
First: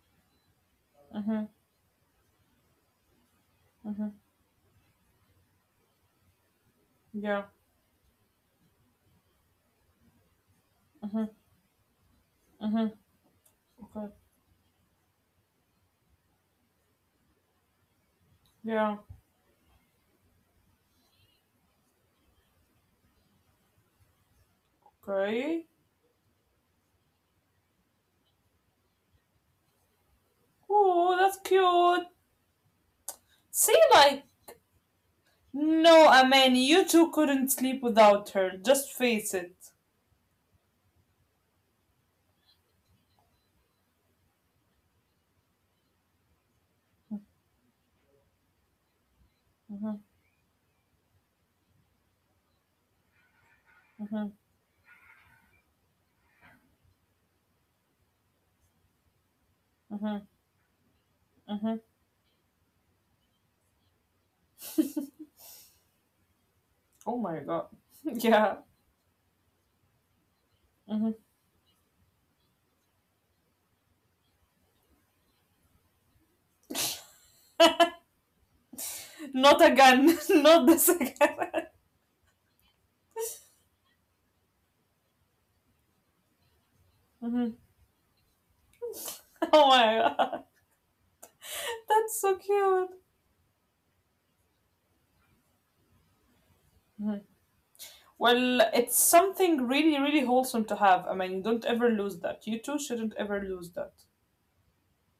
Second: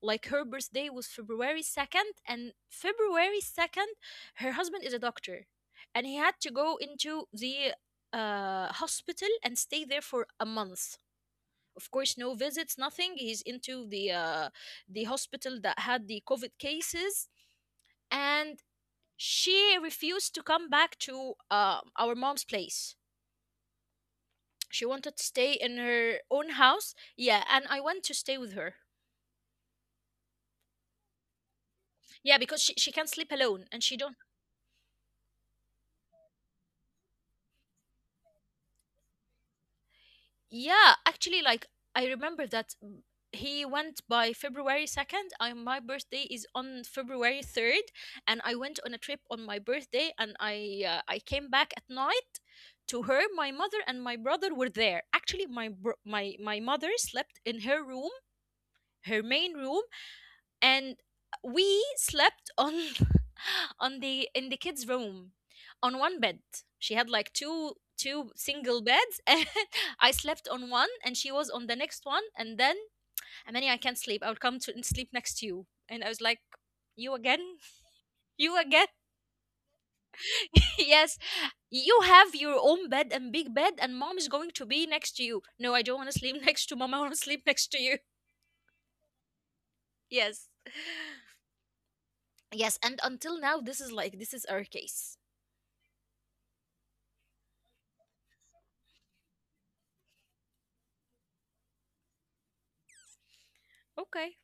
Speaker 1: like her birthday was
Speaker 2: Mhm.
Speaker 1: February second, and February second,
Speaker 2: Mhm.
Speaker 1: her husband is a doctor, and he had to go into
Speaker 2: Yeah.
Speaker 1: the uh hospital and stay there for a month.
Speaker 2: Mhm.
Speaker 1: Of course, no visits,
Speaker 2: Mhm.
Speaker 1: nothing. He's into
Speaker 2: Okay.
Speaker 1: the uh, the hospital that had the COVID cases. And
Speaker 2: Yeah.
Speaker 1: she refused to come back to uh, our mom's place. She wanted to stay
Speaker 2: Okay.
Speaker 1: in her own house. Yeah, and I went to stay with her.
Speaker 2: Oh, that's cute.
Speaker 1: Yeah, because she, she can't sleep alone
Speaker 2: See,
Speaker 1: and she don't.
Speaker 2: like, no, I mean, you two couldn't sleep without her. Just face it.
Speaker 1: Yeah, actually, like I remember that, mm, he went by February second. I, my birthday is on February third, and I went on a trip on my
Speaker 2: Mhm.
Speaker 1: birthday, and I uh, I came back at night to her. My mother and my
Speaker 2: Mhm.
Speaker 1: brother were there. Actually, my bro- my, my mother slept in her room, her main room,
Speaker 2: Mhm.
Speaker 1: and we
Speaker 2: Mhm.
Speaker 1: slept on on the, in the kids' room, on one bed. She had
Speaker 2: Oh
Speaker 1: like
Speaker 2: my god.
Speaker 1: two two
Speaker 2: Yeah.
Speaker 1: single beds. And I slept on one
Speaker 2: Mhm.
Speaker 1: and she was on the next one. And then, Amani, I can't sleep, I'll come to and sleep next to you. And I was like, you again? You again?
Speaker 2: Not again. Not this
Speaker 1: Yes.
Speaker 2: again.
Speaker 1: You have your own bed and big bed, and mom is going to be next to you. No, I don't want to sleep next to mom, I want
Speaker 2: Mhm.
Speaker 1: to sleep next to you.
Speaker 2: Oh my god.
Speaker 1: Yes.
Speaker 2: That's so cute.
Speaker 1: Yes, and until now, this is like, this is our case.
Speaker 2: Mhm. Well, it's something really, really wholesome to have. I mean, don't ever lose that. You two shouldn't ever lose that.
Speaker 1: Okay.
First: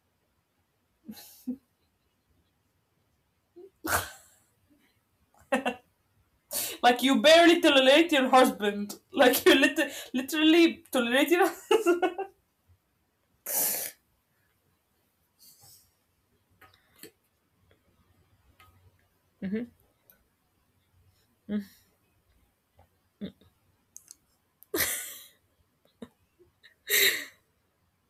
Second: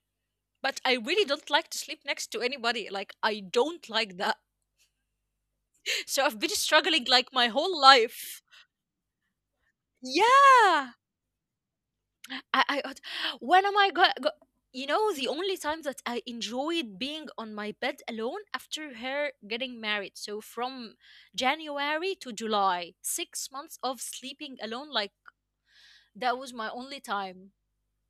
Speaker 1: But I really don't like to sleep next to anybody. Like, I don't like that. So I've been struggling
Speaker 2: Like,
Speaker 1: like
Speaker 2: you
Speaker 1: my
Speaker 2: barely
Speaker 1: whole
Speaker 2: tolerate your
Speaker 1: life.
Speaker 2: husband. Like, you lit-
Speaker 1: Yeah.
Speaker 2: literally tolerate your
Speaker 1: I, I uh, when am I going go- you know, the only time that I enjoyed being on my bed alone, after her getting married. So from January to July, six months of sleeping alone, like that was my only time.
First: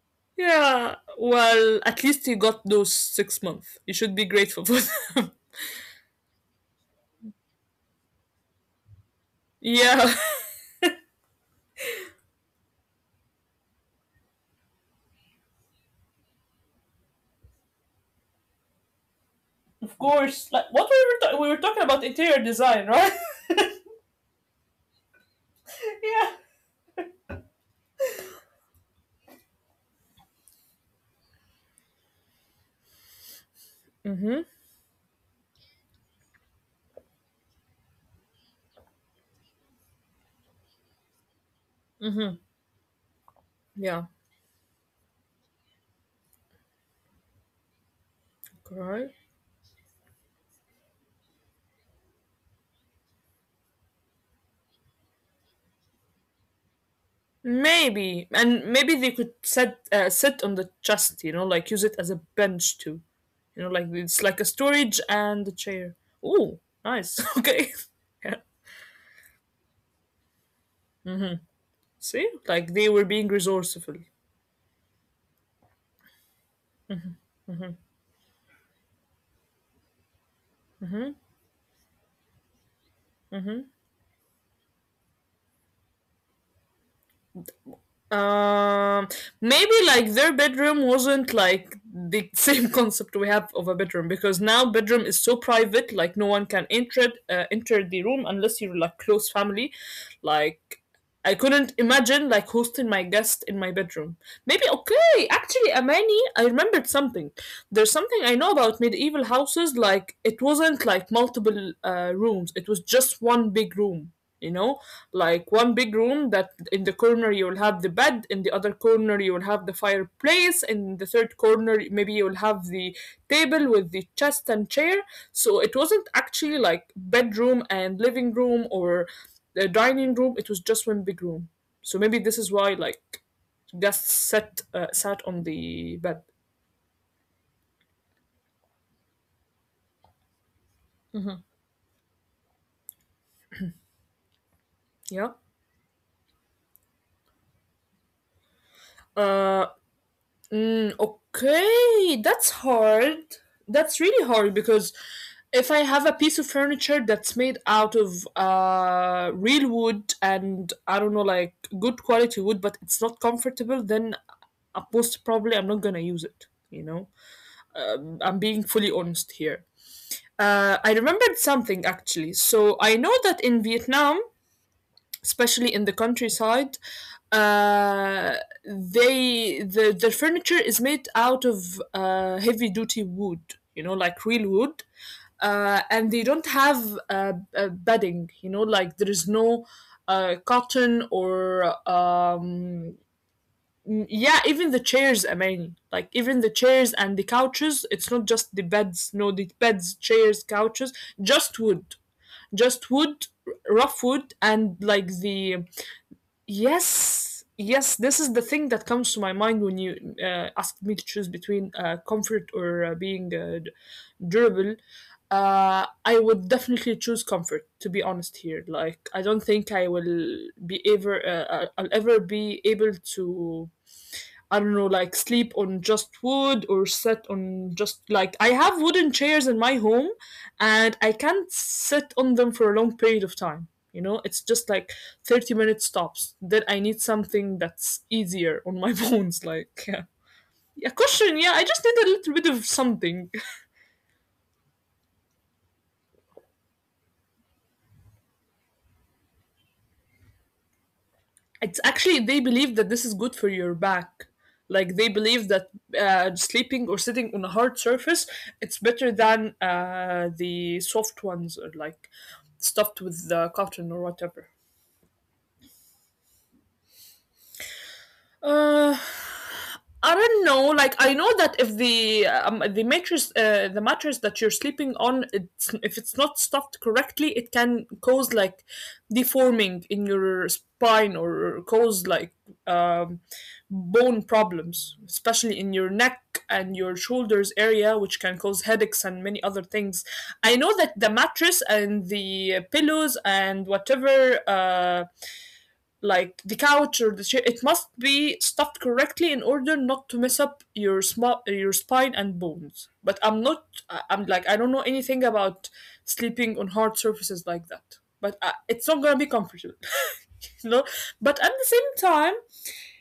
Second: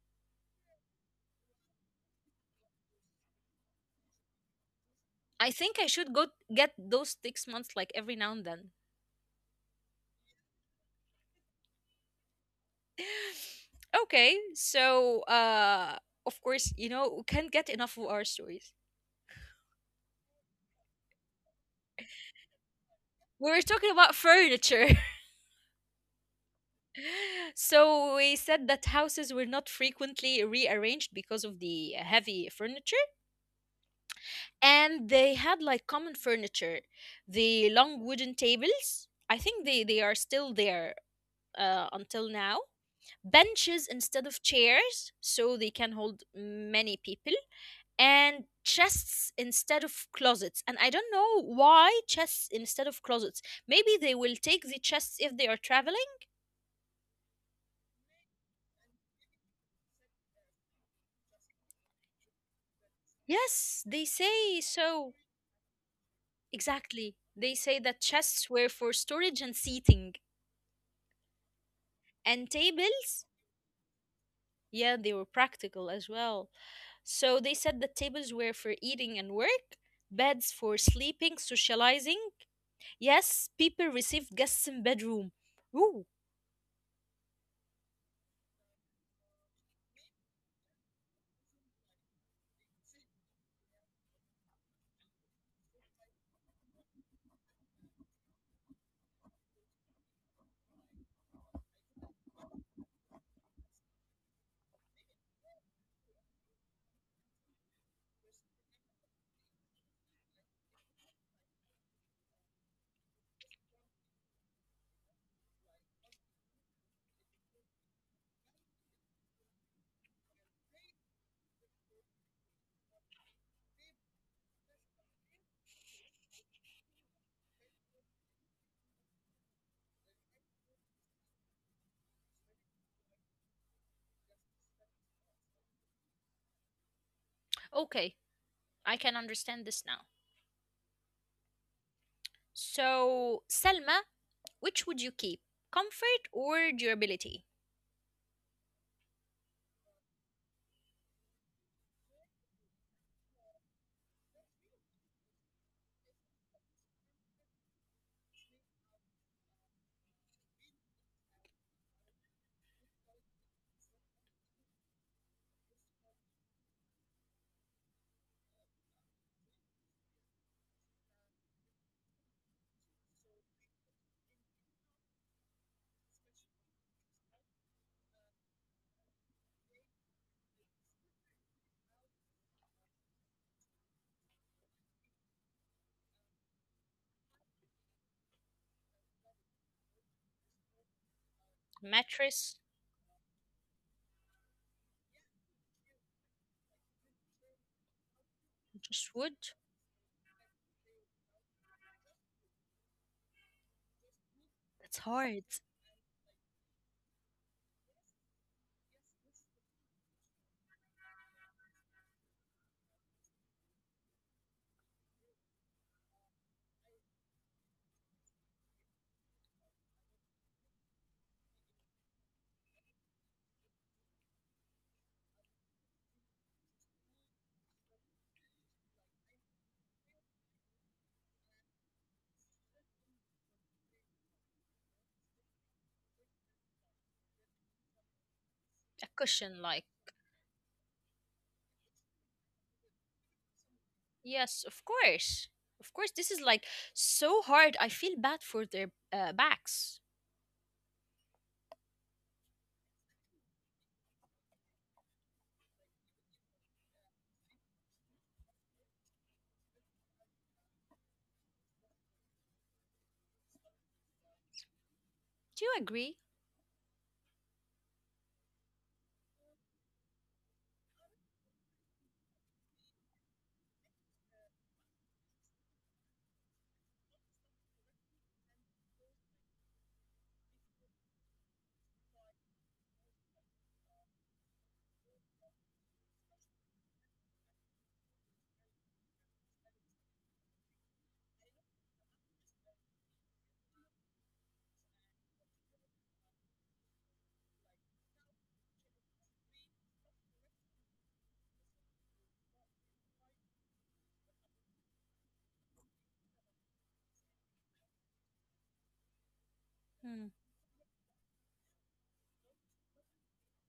Speaker 2: Yeah, well, at least you got those six months. You should be grateful for them.
Speaker 1: I think I should go get those six months like every now and then.
Speaker 2: Yeah.
Speaker 1: Okay, so uh, of course, you know, we can't get enough of our stories.
Speaker 2: Of course. Like, what we were, ta- we were talking about interior design, right?
Speaker 1: We were talking about furniture.
Speaker 2: Yeah.
Speaker 1: So we said that houses were not frequently rearranged because of the heavy furniture.
Speaker 2: Mm-hmm.
Speaker 1: And they had like common furniture, the long wooden tables. I think they, they are still there uh, until
Speaker 2: Mm-hmm.
Speaker 1: now. Benches
Speaker 2: Yeah.
Speaker 1: instead of chairs, so they can hold many people, and
Speaker 2: Okay.
Speaker 1: chests instead of closets. And I don't know why chests instead of closets. Maybe they will take the chests if they are traveling.
Speaker 2: Maybe, and maybe they could sit uh, sit on the chest, you know, like use it as a bench too, you know,
Speaker 1: Yes,
Speaker 2: like
Speaker 1: they
Speaker 2: it's like a
Speaker 1: say
Speaker 2: storage
Speaker 1: so.
Speaker 2: and a chair. Oh,
Speaker 1: Exactly,
Speaker 2: nice.
Speaker 1: they say
Speaker 2: Okay,
Speaker 1: that
Speaker 2: yeah.
Speaker 1: chests were for storage and seating.
Speaker 2: See,
Speaker 1: And
Speaker 2: like they were
Speaker 1: tables,
Speaker 2: being resourceful.
Speaker 1: yeah, they were practical as well. So they said that tables were for eating and work, beds for sleeping, socializing. Yes, people received guests in bedroom. Ooh.
Speaker 2: Um, Maybe like their bedroom wasn't like the same concept we have of a bedroom because now bedroom is so private, like no one can enter it, uh, enter the room unless you're like close family. Like I couldn't imagine like hosting my guest in my bedroom. Maybe okay, actually, Amani, I remembered something. There's something I know about medieval houses. Like it wasn't like multiple uh, rooms; it was just one big room. You know, like one big room that in the corner you will have the bed, in the other corner you will have the fireplace, in the third corner maybe you will have the table with the chest and chair. So it wasn't actually like bedroom and living room or the dining room, it was just one big room. So maybe this is why like guests sat uh, sat on the bed.
Speaker 1: Okay, I can understand this now. So, Selma, which would you keep?
Speaker 2: Yeah.
Speaker 1: Comfort or durability?
Speaker 2: Uh, mm, okay, that's hard. That's really hard because if I have a piece of furniture that's made out of uh, real wood and I don't know, like good quality wood, but it's not comfortable, then uh, most probably I'm not gonna use it. You know, um, I'm being fully honest here. Uh, I remembered something actually. So I know that in Vietnam, especially in the countryside, uh, they the, their furniture is made out of uh, heavy duty wood, you know, like real wood. Uh, and they don't have uh, uh, bedding, you know, like there is no uh, cotton or
Speaker 1: Mattress?
Speaker 2: um, n- yeah, even the chairs. I mean, like even the chairs and the couches, it's not just the
Speaker 1: Just wood?
Speaker 2: beds. No, the beds, chairs, couches, just wood. Just wood. R- rough wood,
Speaker 1: That's
Speaker 2: and
Speaker 1: hard.
Speaker 2: like the yes, yes, this is the thing that comes to my mind when you uh, asked me to choose between uh, comfort or uh, being uh, d- durable. Uh, I would definitely choose comfort, to be honest here. Like, I don't think I will be ever, uh, I- I'll ever be able to I don't know, like sleep on just wood or sit on just like I have wooden chairs in my home and I can't sit on them for a long period of time. You know, it's just like thirty minutes stops. Then I need something that's
Speaker 1: A
Speaker 2: easier on my
Speaker 1: cushion, like.
Speaker 2: bones. Like, yeah. A cushion, yeah. I just need a little bit of something.
Speaker 1: Yes, of course. Of course, this is like so hard. I feel bad for their uh, backs.
Speaker 2: It's actually they believe that this is good for your back. Like they believe that uh, sleeping or sitting on a hard surface, it's better than uh, the soft ones or like stuffed with the cotton or whatever.
Speaker 1: Do you agree?
Speaker 2: Uh, I don't know. Like I know that if the um, the mattress, uh, the mattress that you're sleeping on, it's, if it's not stuffed correctly, it can cause like deforming in your spine or cause like um, bone problems, especially in your neck and your shoulders area, which can cause headaches and many other things. I know that the mattress and the pillows and whatever. Uh, like the couch or the chair. It must be stuffed correctly in order not to mess up your sm- your spine and bones. But I'm not. I- I'm like I don't know anything about sleeping on hard surfaces like that. But I, it's not gonna be
Speaker 1: Hmm.
Speaker 2: comfortable, you know. But at the same time,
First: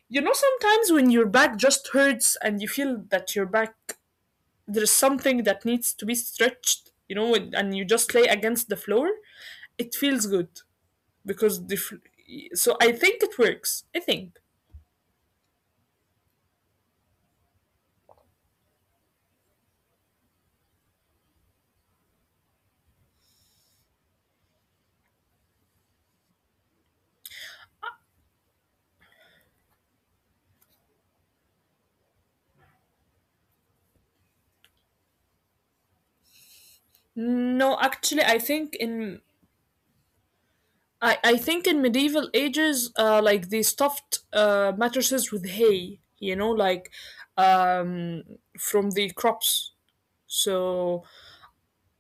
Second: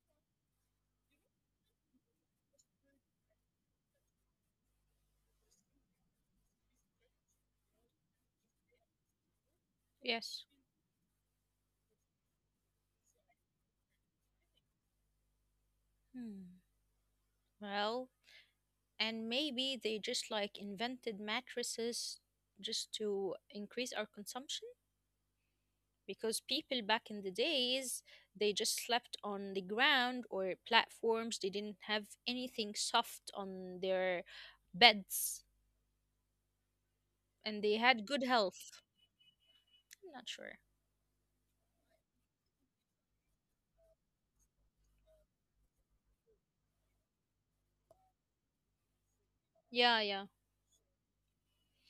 Speaker 2: you know, sometimes when your back just hurts and you feel that your back there's something that needs to be stretched, you know, and and you just lay against the floor, it feels
Speaker 1: Yes.
Speaker 2: good because the. Fl- so I think it works. I think
Speaker 1: Hmm. Well, and maybe they just like invented mattresses just to increase our consumption? Because people back in the days, they just slept on the ground or platforms. They didn't have anything soft on their beds, and
Speaker 2: no,
Speaker 1: they had
Speaker 2: actually,
Speaker 1: good
Speaker 2: I think
Speaker 1: health.
Speaker 2: in
Speaker 1: I'm not sure.
Speaker 2: I, I think in medieval ages, uh, like they stuffed uh, mattresses with hay, you know, like um, from the crops.
Speaker 1: Yeah, yeah.
Speaker 2: So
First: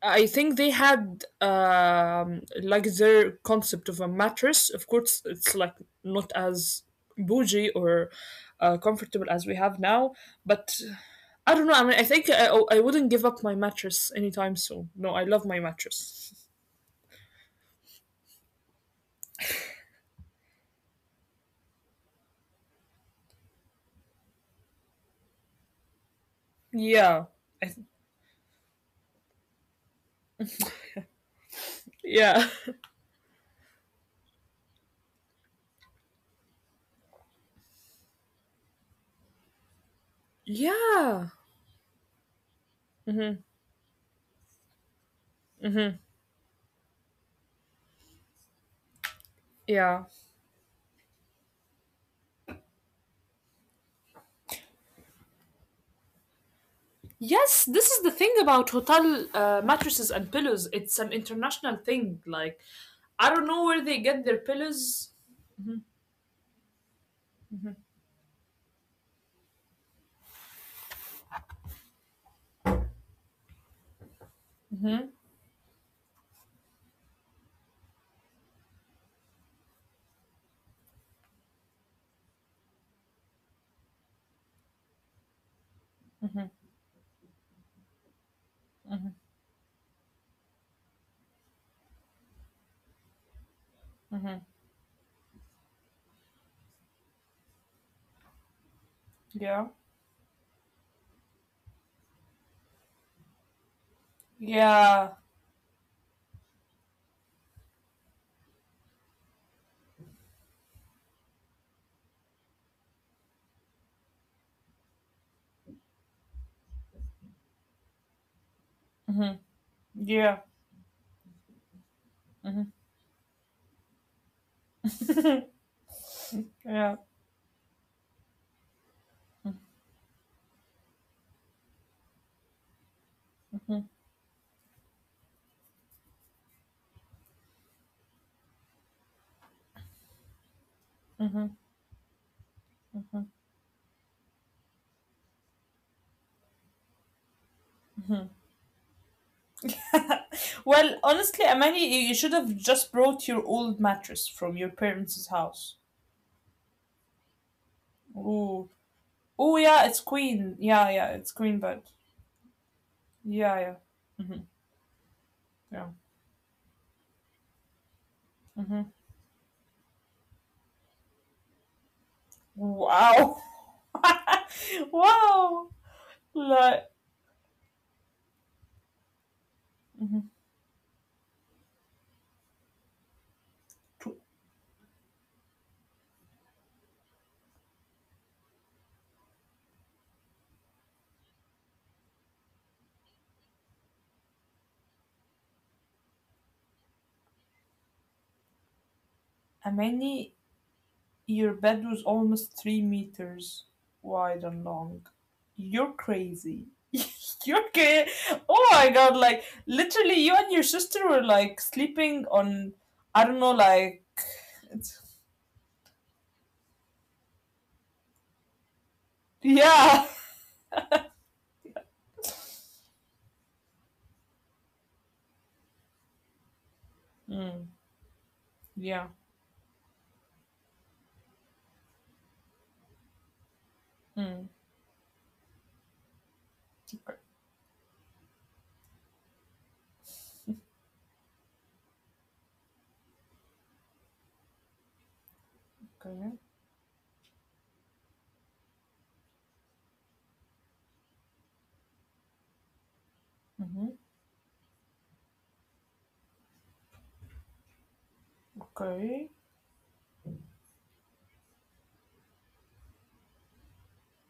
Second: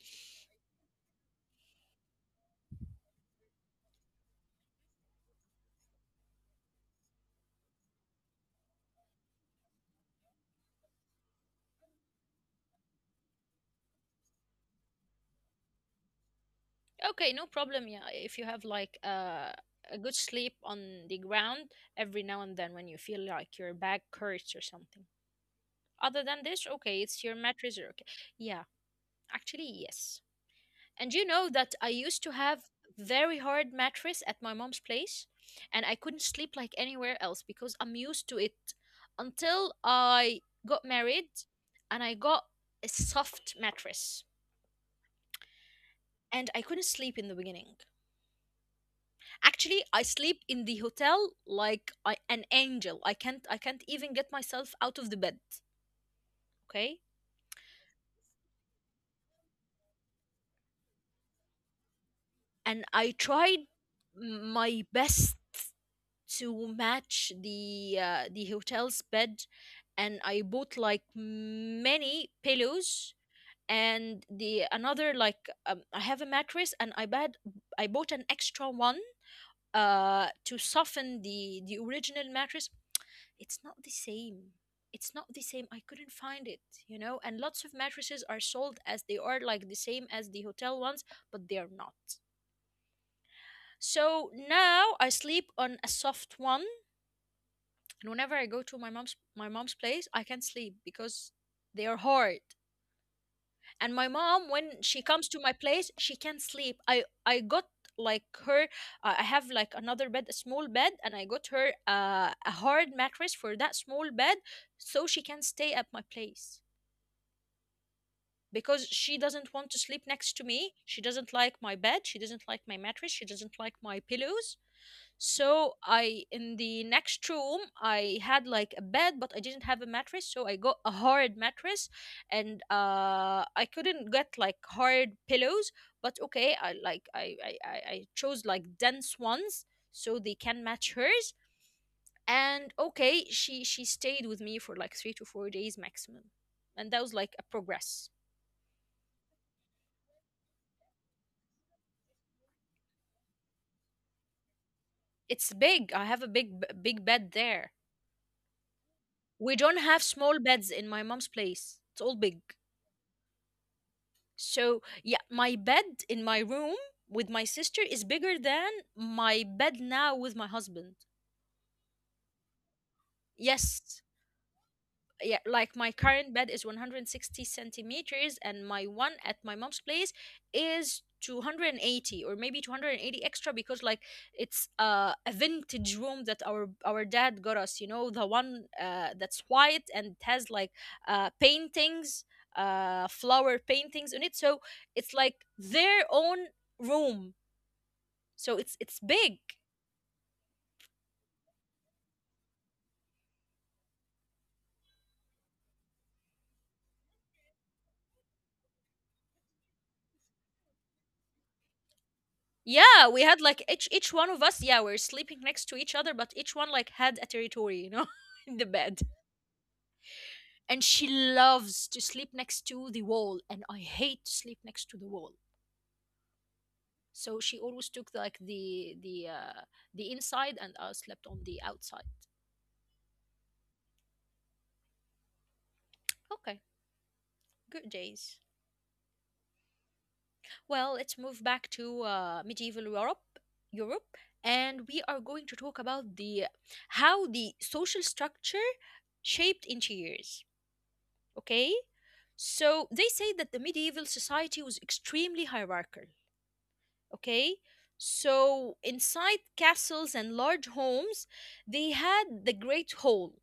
Speaker 2: I think they had um, like their concept of a mattress. Of course, it's like not as bougie or uh, comfortable as we have now, but I don't know. I mean, I think I, I wouldn't give up my mattress anytime soon. No, I love my mattress.
Speaker 1: Okay, no problem, yeah. If you have like uh, a good sleep on the ground every now and then when you feel like your back hurts or something other than this, okay, it's
Speaker 2: Yeah.
Speaker 1: your
Speaker 2: I
Speaker 1: mattress,
Speaker 2: th-
Speaker 1: or okay. Yeah, actually yes. And you know that I used to
Speaker 2: yeah.
Speaker 1: have very hard mattress at my mom's place, and I couldn't sleep like anywhere else because I'm used to it until I got married,
Speaker 2: Yeah.
Speaker 1: and I got a soft mattress, and I couldn't sleep in the beginning. Actually, I
Speaker 2: Yeah.
Speaker 1: sleep in the hotel like I, an angel. I can't I can't even get myself out of the bed, okay?
Speaker 2: Yes, this is the thing about hotel uh, mattresses and pillows. It's an international thing. Like,
Speaker 1: And I
Speaker 2: I don't
Speaker 1: tried
Speaker 2: know where they get their
Speaker 1: my
Speaker 2: pillows.
Speaker 1: best to match the uh, the hotel's bed, and I bought like many pillows. And the another like um, I have a mattress and I bad, I bought an extra one uh to soften the the original mattress. It's not the same. It's not the same, I couldn't find it, you know. And lots of mattresses are sold as they are like the same as the hotel ones, but they are not. So now I sleep on a soft one, and whenever I go to my mom's my mom's
Speaker 2: Yeah.
Speaker 1: place I can't sleep because they are hard. And my mom, when she
Speaker 2: Yeah.
Speaker 1: comes to my place, she can't sleep. I i got like her uh, I have like another bed, a small bed, and I got her uh, a hard mattress for that small bed so she can stay at my place because she doesn't want to sleep next to
Speaker 2: Yeah.
Speaker 1: me. She doesn't like my bed, she doesn't like my mattress, she doesn't like my pillows. So I, in the
Speaker 2: Yeah.
Speaker 1: next room, I had like a bed, but I didn't have a mattress, so I got a hard mattress, and uh, I couldn't get like hard pillows. But okay, I like I I I I chose like dense ones so they can match hers. And okay, she she stayed with me for like three to four days maximum, and that was like a progress.
Speaker 2: Well, honestly, Amani, you- you should have just brought your old mattress from your parents' house.
Speaker 1: It's big. I have a big b- big bed there.
Speaker 2: Ooh. Oh yeah, it's
Speaker 1: We
Speaker 2: queen.
Speaker 1: don't
Speaker 2: Yeah,
Speaker 1: have
Speaker 2: yeah,
Speaker 1: small
Speaker 2: it's queen
Speaker 1: beds in
Speaker 2: bed.
Speaker 1: my mom's place. It's all big.
Speaker 2: Yeah, yeah,
Speaker 1: So,
Speaker 2: yeah.
Speaker 1: yeah, my bed in my room with my sister is bigger than my bed now with my husband.
Speaker 2: Wow.
Speaker 1: Yes,
Speaker 2: Wow.
Speaker 1: yeah, like my
Speaker 2: Like,
Speaker 1: current bed is one hundred sixty centimeters, and my one at my mom's place is two hundred eighty, or maybe two hundred eighty
Speaker 2: to
Speaker 1: extra, because like it's uh, a vintage room that our our dad got us, you know, the one uh, that's white and it has like uh, paintings uh, flower paintings on it. So it's like their own room, so it's
Speaker 2: a
Speaker 1: it's big.
Speaker 2: many, your bed was almost three meters wide and long. You're crazy. You're crazy. Oh my god, like, literally, you and your sister were like sleeping on, I don't know,
Speaker 1: Yeah, we
Speaker 2: like,
Speaker 1: had like each each
Speaker 2: it's,
Speaker 1: one of us, yeah, we're sleeping next to each other, but each one like had a territory, you know, in the bed.
Speaker 2: yeah.
Speaker 1: And she loves to sleep next to the wall, and I hate to sleep next to the wall.
Speaker 2: Mm,
Speaker 1: So she always took
Speaker 2: yeah.
Speaker 1: like the the uh, the inside, and I slept on the outside.
Speaker 2: Mm. Okay.
Speaker 1: Okay, good days. Well, let's move back to uh, medieval Europe, Europe, and we are going
Speaker 2: Okay.
Speaker 1: to talk about the how the social structure shaped interiors. Okay, so they say that the medieval society was extremely hierarchical. Okay,
Speaker 2: Okay.
Speaker 1: so inside castles and large homes, they had the great hall,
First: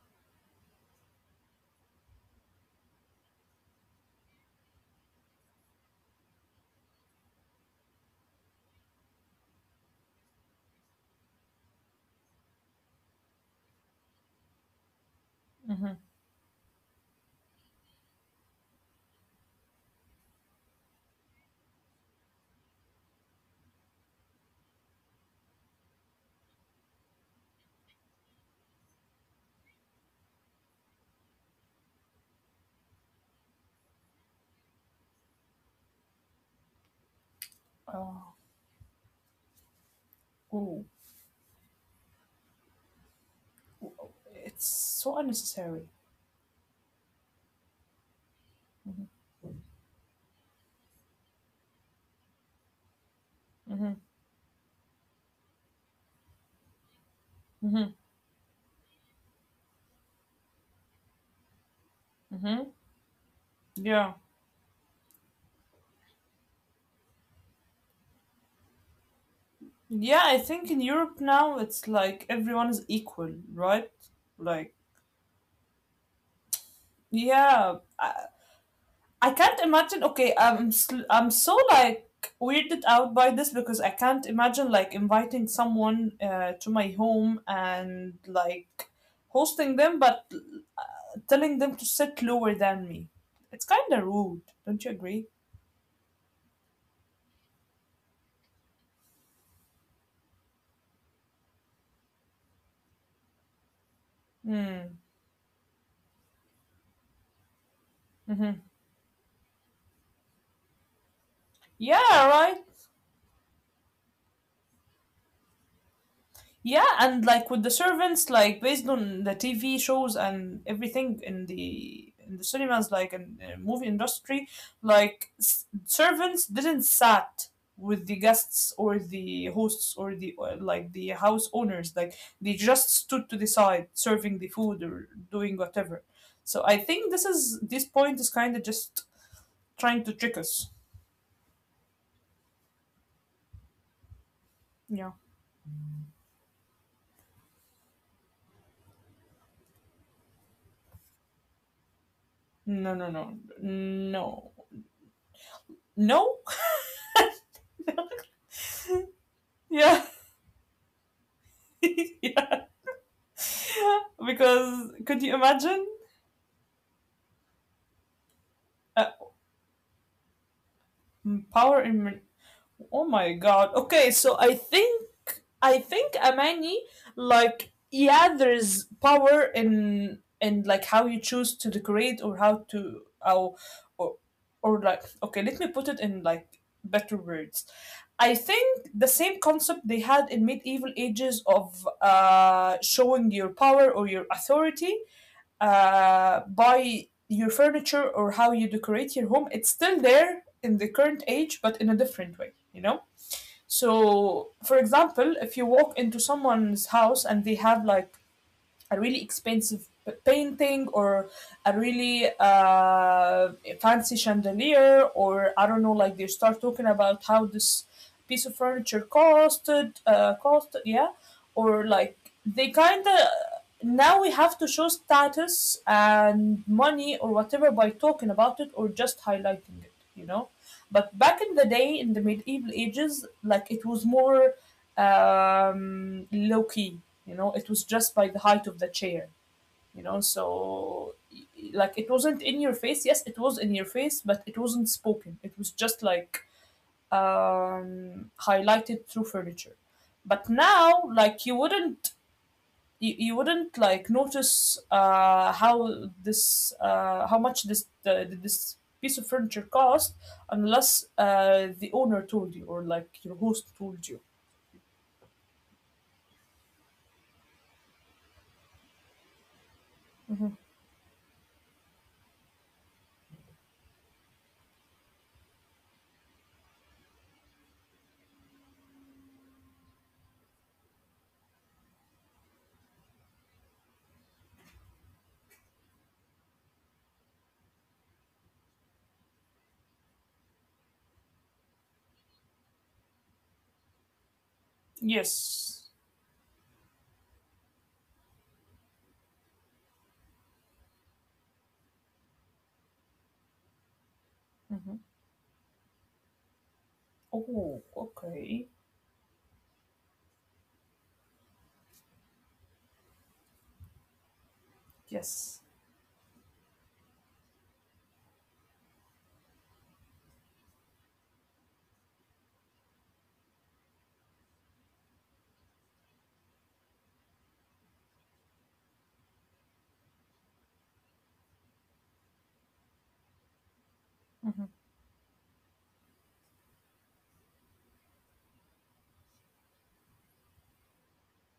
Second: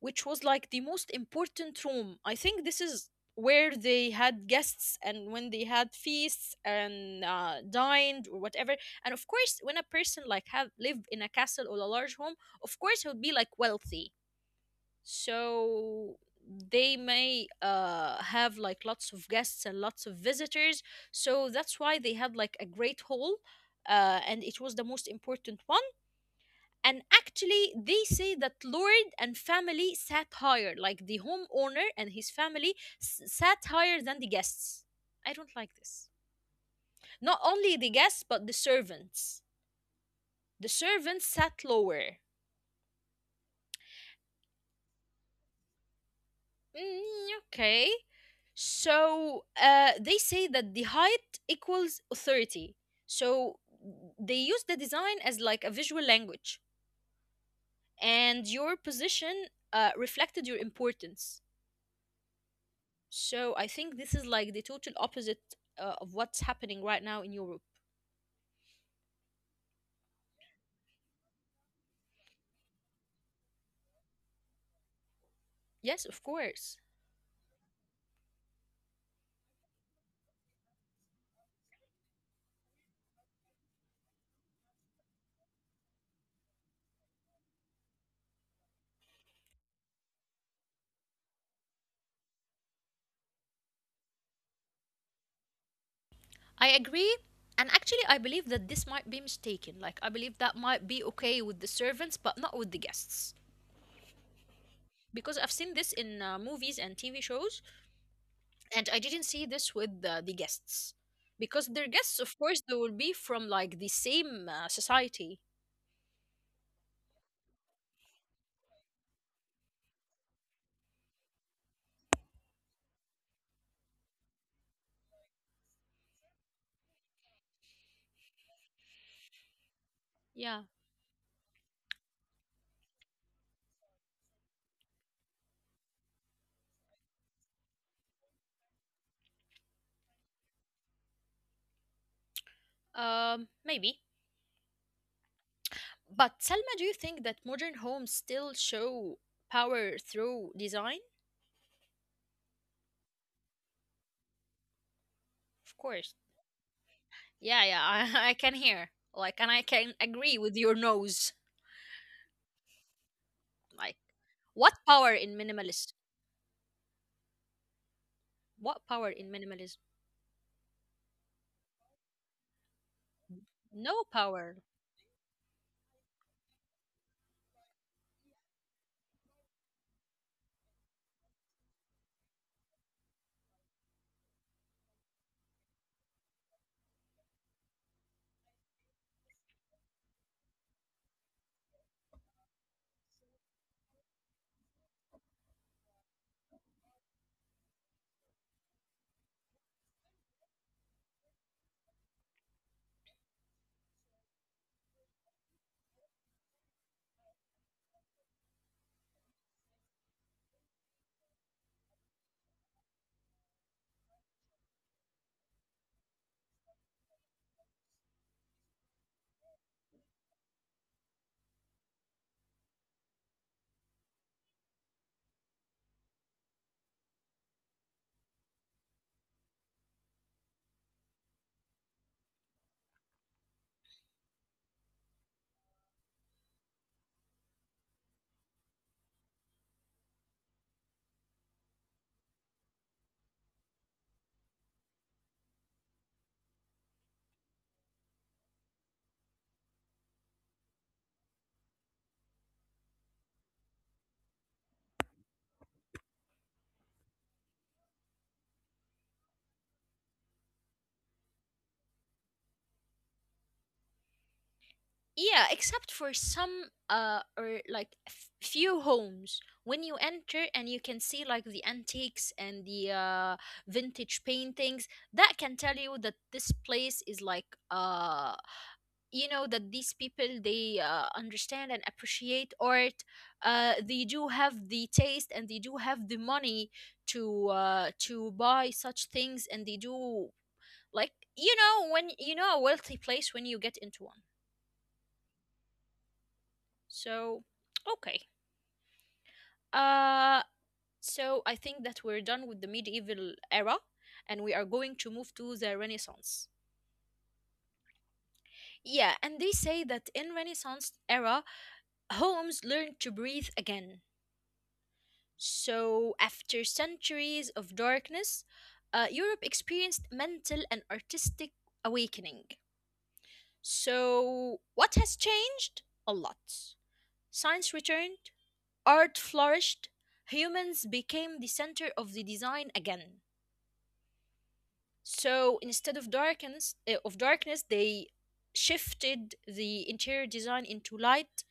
Speaker 1: which was like the most important room. I think this is where they had guests, and when they had feasts and uh, dined or whatever. And of course, when a person like have lived in a castle or a large home, of course he would be like wealthy. So they may uh, have like lots of guests and lots of visitors, so that's why they had like a great hall uh, and it was the most important one. And actually they say that lord and family sat higher, like the homeowner and his family s- sat higher than the guests. I don't like this. Not only the guests,
Speaker 2: Uh,
Speaker 1: but the servants, the
Speaker 2: oh,
Speaker 1: servants sat lower.
Speaker 2: it's so unnecessary.
Speaker 1: Mm, okay. So uh, they say that the height equals authority. So
Speaker 2: Mm-hmm.
Speaker 1: they use the design as like a visual language,
Speaker 2: Mm-hmm.
Speaker 1: and your position uh, reflected your importance.
Speaker 2: Mm-hmm.
Speaker 1: So I think
Speaker 2: Yeah.
Speaker 1: this is like the total opposite uh, of what's happening right now in Europe.
Speaker 2: Yeah, I think in Europe now it's like everyone is equal, right? Like,
Speaker 1: Yes, of course.
Speaker 2: yeah, I, I can't imagine. Okay, I'm sl- I'm so like weirded out by this because I can't imagine like inviting someone uh, to my home and like hosting them, but telling them to sit lower than me. It's kind of rude, don't you agree?
Speaker 1: I agree. And actually, I believe that this might be mistaken. Like, I believe that might be okay with the servants, but not with the guests.
Speaker 2: Hmm.
Speaker 1: Because I've seen this in uh, movies and T V shows,
Speaker 2: Mm-hmm.
Speaker 1: and I didn't see this with the, the guests, because their
Speaker 2: Yeah,
Speaker 1: guests, of
Speaker 2: right.
Speaker 1: course, they will be from like the same uh, society.
Speaker 2: Yeah, and like with the servants, like based on the T V shows and everything in the in the cinemas, like in the movie industry, like s- servants didn't sat with the guests or the hosts or the or,
Speaker 1: Yeah,
Speaker 2: like the house owners. Like they just stood to the side serving the food or doing whatever. So I think this is this point is kind of just trying to trick us.
Speaker 1: um, maybe.
Speaker 2: Yeah.
Speaker 1: But Selma, do you think that modern homes still show power through design?
Speaker 2: No, no, no, no, no.
Speaker 1: Of course. Yeah, yeah, I, I can hear. Like, and I can
Speaker 2: Yeah.
Speaker 1: agree with your nose.
Speaker 2: Yeah.
Speaker 1: Like, what
Speaker 2: Because
Speaker 1: power
Speaker 2: could you
Speaker 1: in
Speaker 2: imagine
Speaker 1: minimalist? What
Speaker 2: uh,
Speaker 1: power in minimalism?
Speaker 2: power in oh my god, okay,
Speaker 1: No
Speaker 2: so I
Speaker 1: power.
Speaker 2: think i think amani like yeah, there's power in in like how you choose to decorate or how to how, or or like okay, let me put it in like better words. I think the same concept they had in medieval ages of uh, showing your power or your authority, uh, by your furniture or how you decorate your home, it's still there in the current age but in a different way, you know. So for example, if you walk into someone's house and they have like a really expensive painting or a really uh, fancy chandelier or I don't know, like they start talking about how this piece of furniture costed uh, cost yeah, or like they kind of now we have to show status and money or whatever by talking about it or just highlighting it, you know. But back in the day in the medieval ages, like it was more um, low key. You know, it was just by the height of the chair. You know, so like it wasn't in your face. Yes, it was in your face, but it wasn't spoken. It was just like um, highlighted through furniture. But now, like you wouldn't, you, you wouldn't like notice uh, how this, uh, how much this the, this piece of furniture cost unless uh, the owner told you or like your host told you.
Speaker 1: Yeah, except for some uh or like f- few homes when you enter
Speaker 2: Mm-hmm.
Speaker 1: and you can see like the antiques and the uh vintage paintings that can tell you that this place is like uh, you know, that these people, they uh, understand and appreciate art. Uh, they do have the taste and they do have the money to uh to buy such things, and they do, like, you know when you know a wealthy place when you get into one.
Speaker 2: Yes.
Speaker 1: So, okay. Uh, so I think that we're done with the medieval era, and we are
Speaker 2: Hmm.
Speaker 1: going to move to the Renaissance.
Speaker 2: Oh, okay.
Speaker 1: Yeah, and they say that in Renaissance era, homes learned to breathe again.
Speaker 2: Yes.
Speaker 1: So, after centuries of darkness, uh, Europe experienced mental and artistic awakening. So, what has changed? A lot. Science returned, art flourished, humans became the center of the design again.
Speaker 2: Hmm.
Speaker 1: So instead of darkness, uh, of darkness, they shifted the interior design into light,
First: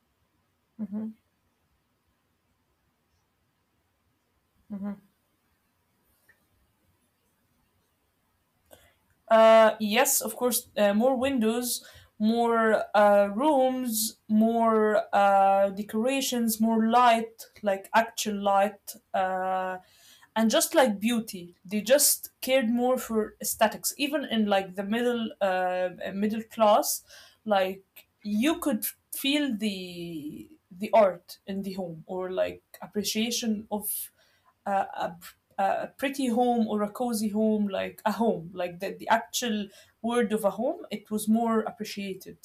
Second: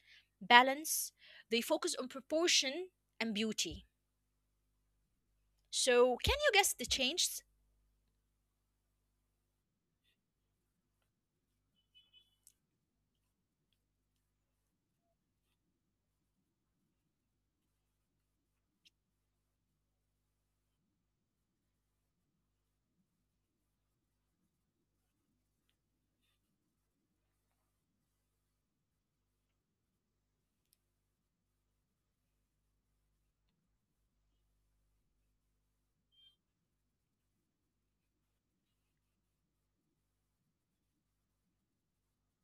Speaker 2: Hmm.
Speaker 1: balance. They focus on proportion and beauty. So can you guess the changes?
Speaker 2: Uh, yes, of course. Uh, more windows, more uh, rooms, more uh, decorations, more light, like actual light, uh, and just like beauty. They just cared more for aesthetics. Even in like the middle, uh, middle class, like you could feel the the art in the home or like appreciation of a, a, a pretty home or a cozy home, like a home, like the, the actual word of a home, it was more appreciated.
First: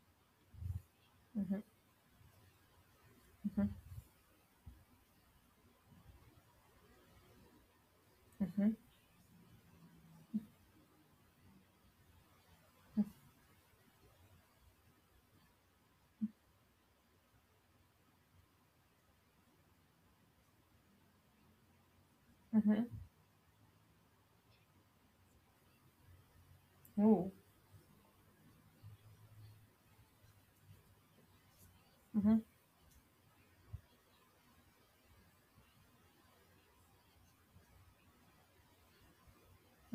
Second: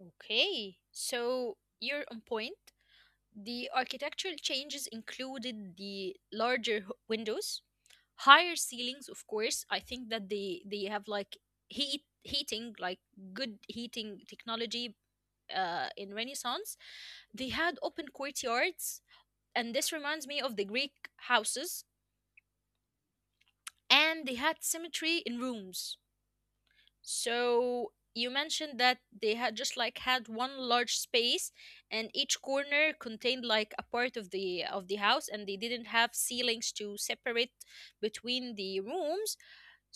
Speaker 1: Okay, so you're on point. The architectural changes included the larger h- windows, higher ceilings. Of course, I think that they they have like heat heating, like good heating technology uh, in Renaissance. They had open courtyards, and this reminds me of the Greek houses.
Speaker 2: Mm-hmm.
Speaker 1: And they had symmetry in rooms.
Speaker 2: Ooh.
Speaker 1: So you mentioned that they had just like had one large space, and each
Speaker 2: Mm-hmm.
Speaker 1: corner contained like a part of the of the house, and they didn't have ceilings to separate between the rooms.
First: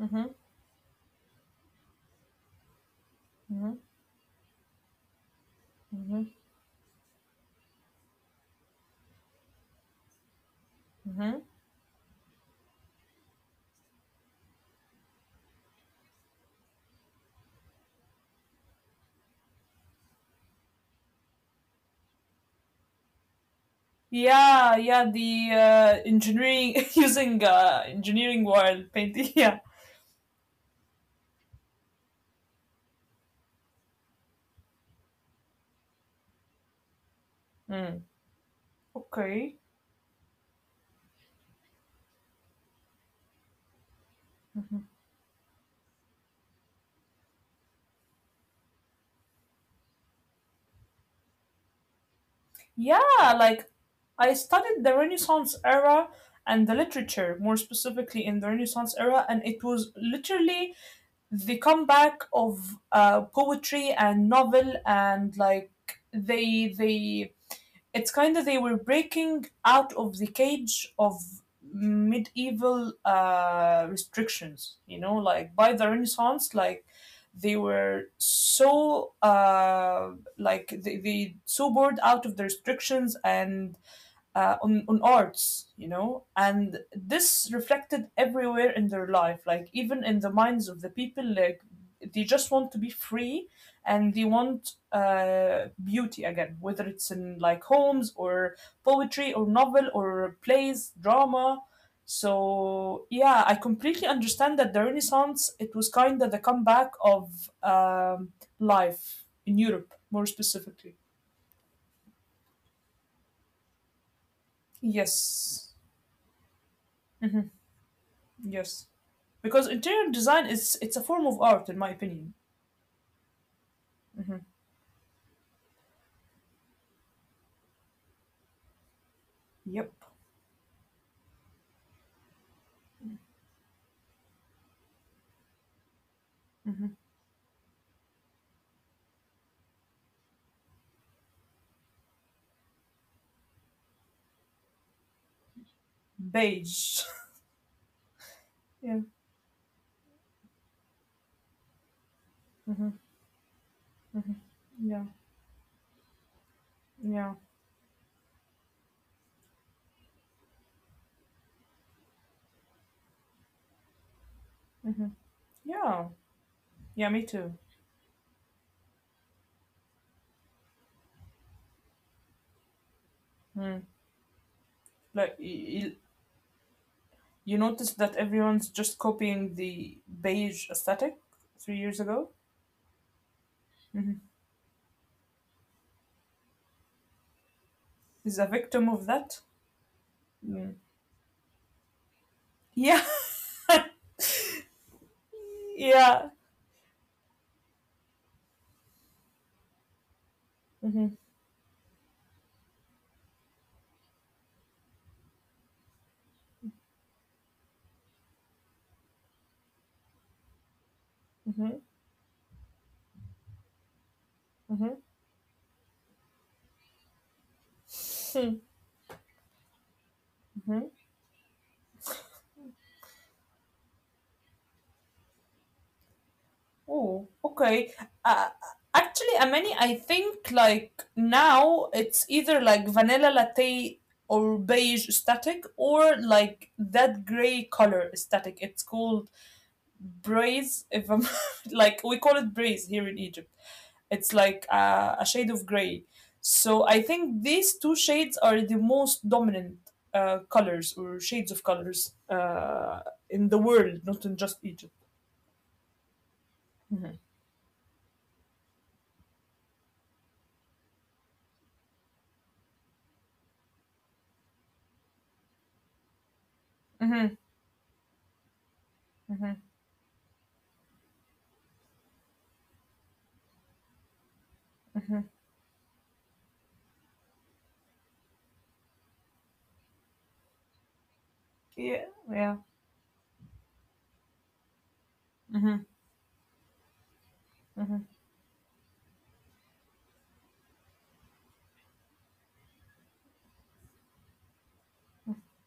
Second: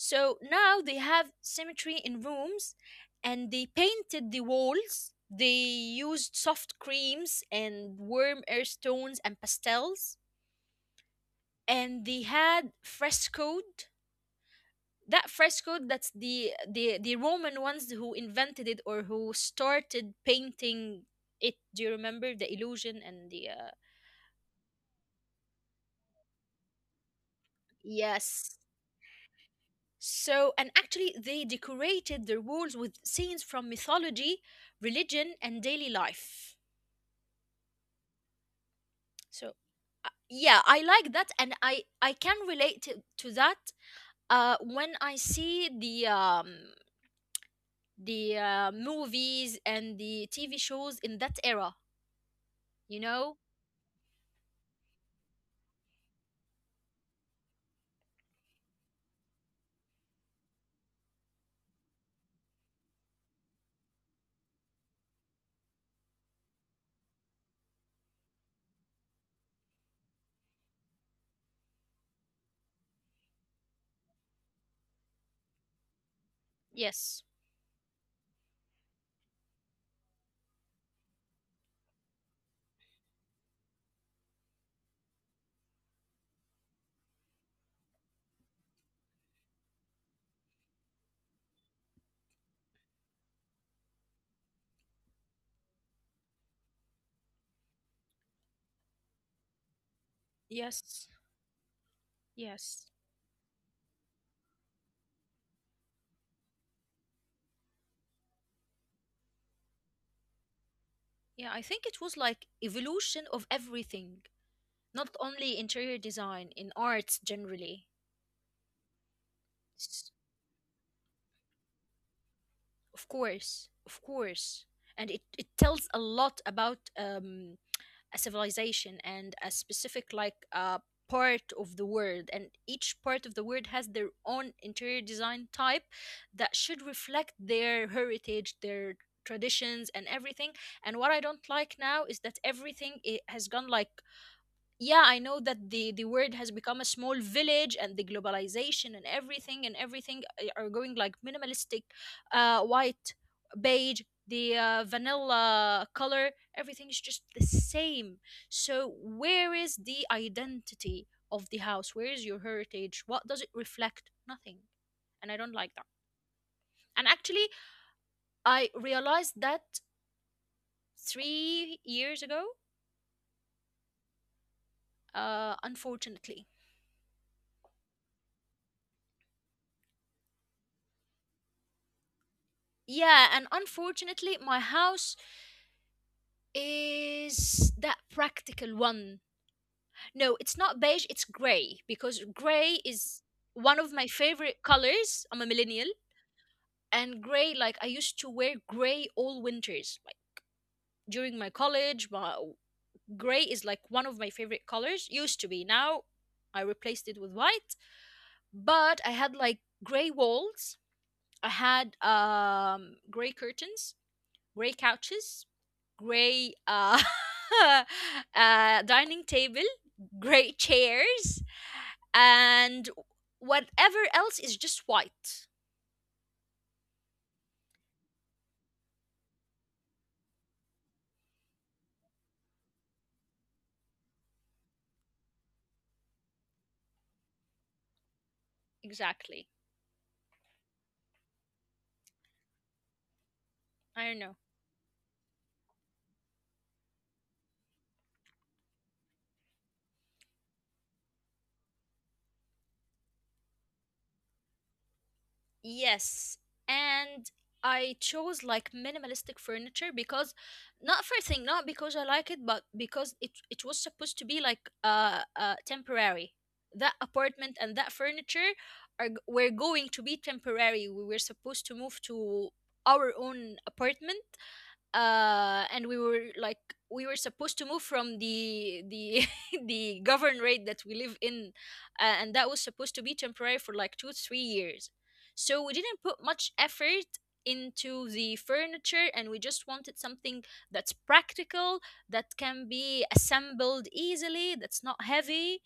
Speaker 2: Mm-hmm.
Speaker 1: now they have symmetry in rooms, and they
Speaker 2: Mm-hmm.
Speaker 1: painted the walls. They
Speaker 2: Mm-hmm.
Speaker 1: used soft creams and warm earth tones and pastels.
Speaker 2: Mm-hmm.
Speaker 1: And they had frescoed. That frescoed, that's the, the, the Roman ones who invented it, or who started painting it. Do you remember the illusion and the. Uh,
Speaker 2: Yeah, yeah, the uh, engineering using uh, engineering
Speaker 1: yes.
Speaker 2: world painting. Yeah.
Speaker 1: So, and actually, they decorated their walls with scenes from mythology, religion, and daily life.
Speaker 2: Mm.
Speaker 1: So
Speaker 2: Okay.
Speaker 1: yeah, I like that, and I I can relate to, to that uh,
Speaker 2: Mhm.
Speaker 1: when I see the um, the uh, movies and the T V shows in that era. You
Speaker 2: Yeah,
Speaker 1: know,
Speaker 2: like I studied the Renaissance era and the literature, more specifically in the Renaissance era, and it was literally the comeback of uh, poetry and novel and like they they it's kind of they were breaking out of the cage of medieval uh, restrictions, you know, like by the Renaissance, like
Speaker 1: yes,
Speaker 2: they were so uh, like they, they so bored out of the restrictions and uh, on, on arts, you know, and this reflected everywhere in their life, like even in the minds of the people, like they just want to be free and they want uh, beauty again, whether it's in like homes or poetry or novel or plays,
Speaker 1: yes,
Speaker 2: drama.
Speaker 1: yes,
Speaker 2: So yeah, I completely understand that the Renaissance it was kind of the comeback of um, life in Europe, more specifically.
Speaker 1: yeah. I think it was like evolution of everything, not only
Speaker 2: Yes.
Speaker 1: interior design in arts
Speaker 2: Mhm.
Speaker 1: generally.
Speaker 2: Yes, because interior
Speaker 1: S-
Speaker 2: design is it's a form of art, in my opinion.
Speaker 1: Of course, of
Speaker 2: Hmm.
Speaker 1: course, and it it tells a lot about um, a civilization and a
Speaker 2: Yep.
Speaker 1: specific like uh, part of the world, and each part of the world has their own interior design type that should
Speaker 2: Hmm.
Speaker 1: reflect their heritage, their traditions, and everything. And what I don't like now is that everything it has gone like, yeah, I know that the the word has become a
Speaker 2: Beige.
Speaker 1: small village and the globalization
Speaker 2: Yeah.
Speaker 1: and everything, and everything a- are going like minimalistic, uh,
Speaker 2: Hmm.
Speaker 1: white, beige,
Speaker 2: Hmm.
Speaker 1: the uh,
Speaker 2: Yeah.
Speaker 1: vanilla color. Everything is just
Speaker 2: Yeah.
Speaker 1: the same. So where is the identity of the house, where is your heritage, what does it reflect? Nothing.
Speaker 2: Hmm.
Speaker 1: And I don't like that.
Speaker 2: Yeah.
Speaker 1: And
Speaker 2: Yeah. Me
Speaker 1: actually
Speaker 2: too.
Speaker 1: I realized that three years ago,
Speaker 2: Mm. Like
Speaker 1: uh,
Speaker 2: you,
Speaker 1: unfortunately.
Speaker 2: you notice that everyone's just copying the beige aesthetic three years ago.
Speaker 1: Yeah, and
Speaker 2: Hmm.
Speaker 1: unfortunately, my house is that
Speaker 2: Is a
Speaker 1: practical
Speaker 2: victim of
Speaker 1: one.
Speaker 2: that.
Speaker 1: No, it's
Speaker 2: Mm.
Speaker 1: not beige, it's gray, because gray
Speaker 2: Yeah.
Speaker 1: is one of my favorite colors. I'm a millennial,
Speaker 2: Yeah.
Speaker 1: and gray, like I used to wear gray all winters. Like
Speaker 2: Hmm.
Speaker 1: during my college, my gray is like one of my favorite colors, used to be. Now I replaced it with white, but I had like gray walls. I
Speaker 2: Hmm.
Speaker 1: had um gray curtains, gray couches, gray uh,
Speaker 2: Hmm.
Speaker 1: uh, dining table, gray chairs, and whatever else is just white.
Speaker 2: Oh, okay. Uh, actually, Amani, I think like now it's either like vanilla latte or beige static or like that gray color static. It's called
Speaker 1: Exactly.
Speaker 2: braise. If I'm like, we call it braise here in Egypt.
Speaker 1: I don't
Speaker 2: It's
Speaker 1: know.
Speaker 2: like uh, a shade of gray. So I think these two shades are the most dominant uh, colors or shades of colors uh, in the world, not in just Egypt.
Speaker 1: Yes,
Speaker 2: Hmm.
Speaker 1: and I chose like minimalistic furniture because not for a thing, not because I like it, but because it it was supposed to be like uh, uh temporary. That apartment and that furniture are g- were
Speaker 2: Hmm.
Speaker 1: going to be temporary. We were supposed to move to our own apartment uh and we were like we were supposed to move from the the the governorate that we live in,
Speaker 2: Yeah,
Speaker 1: uh, and that
Speaker 2: yeah.
Speaker 1: was supposed to be temporary for like two three years. So we
Speaker 2: Mhm,
Speaker 1: didn't put much effort
Speaker 2: mhm,
Speaker 1: into the furniture, and we just wanted something that's practical, that can be assembled easily, that's not heavy.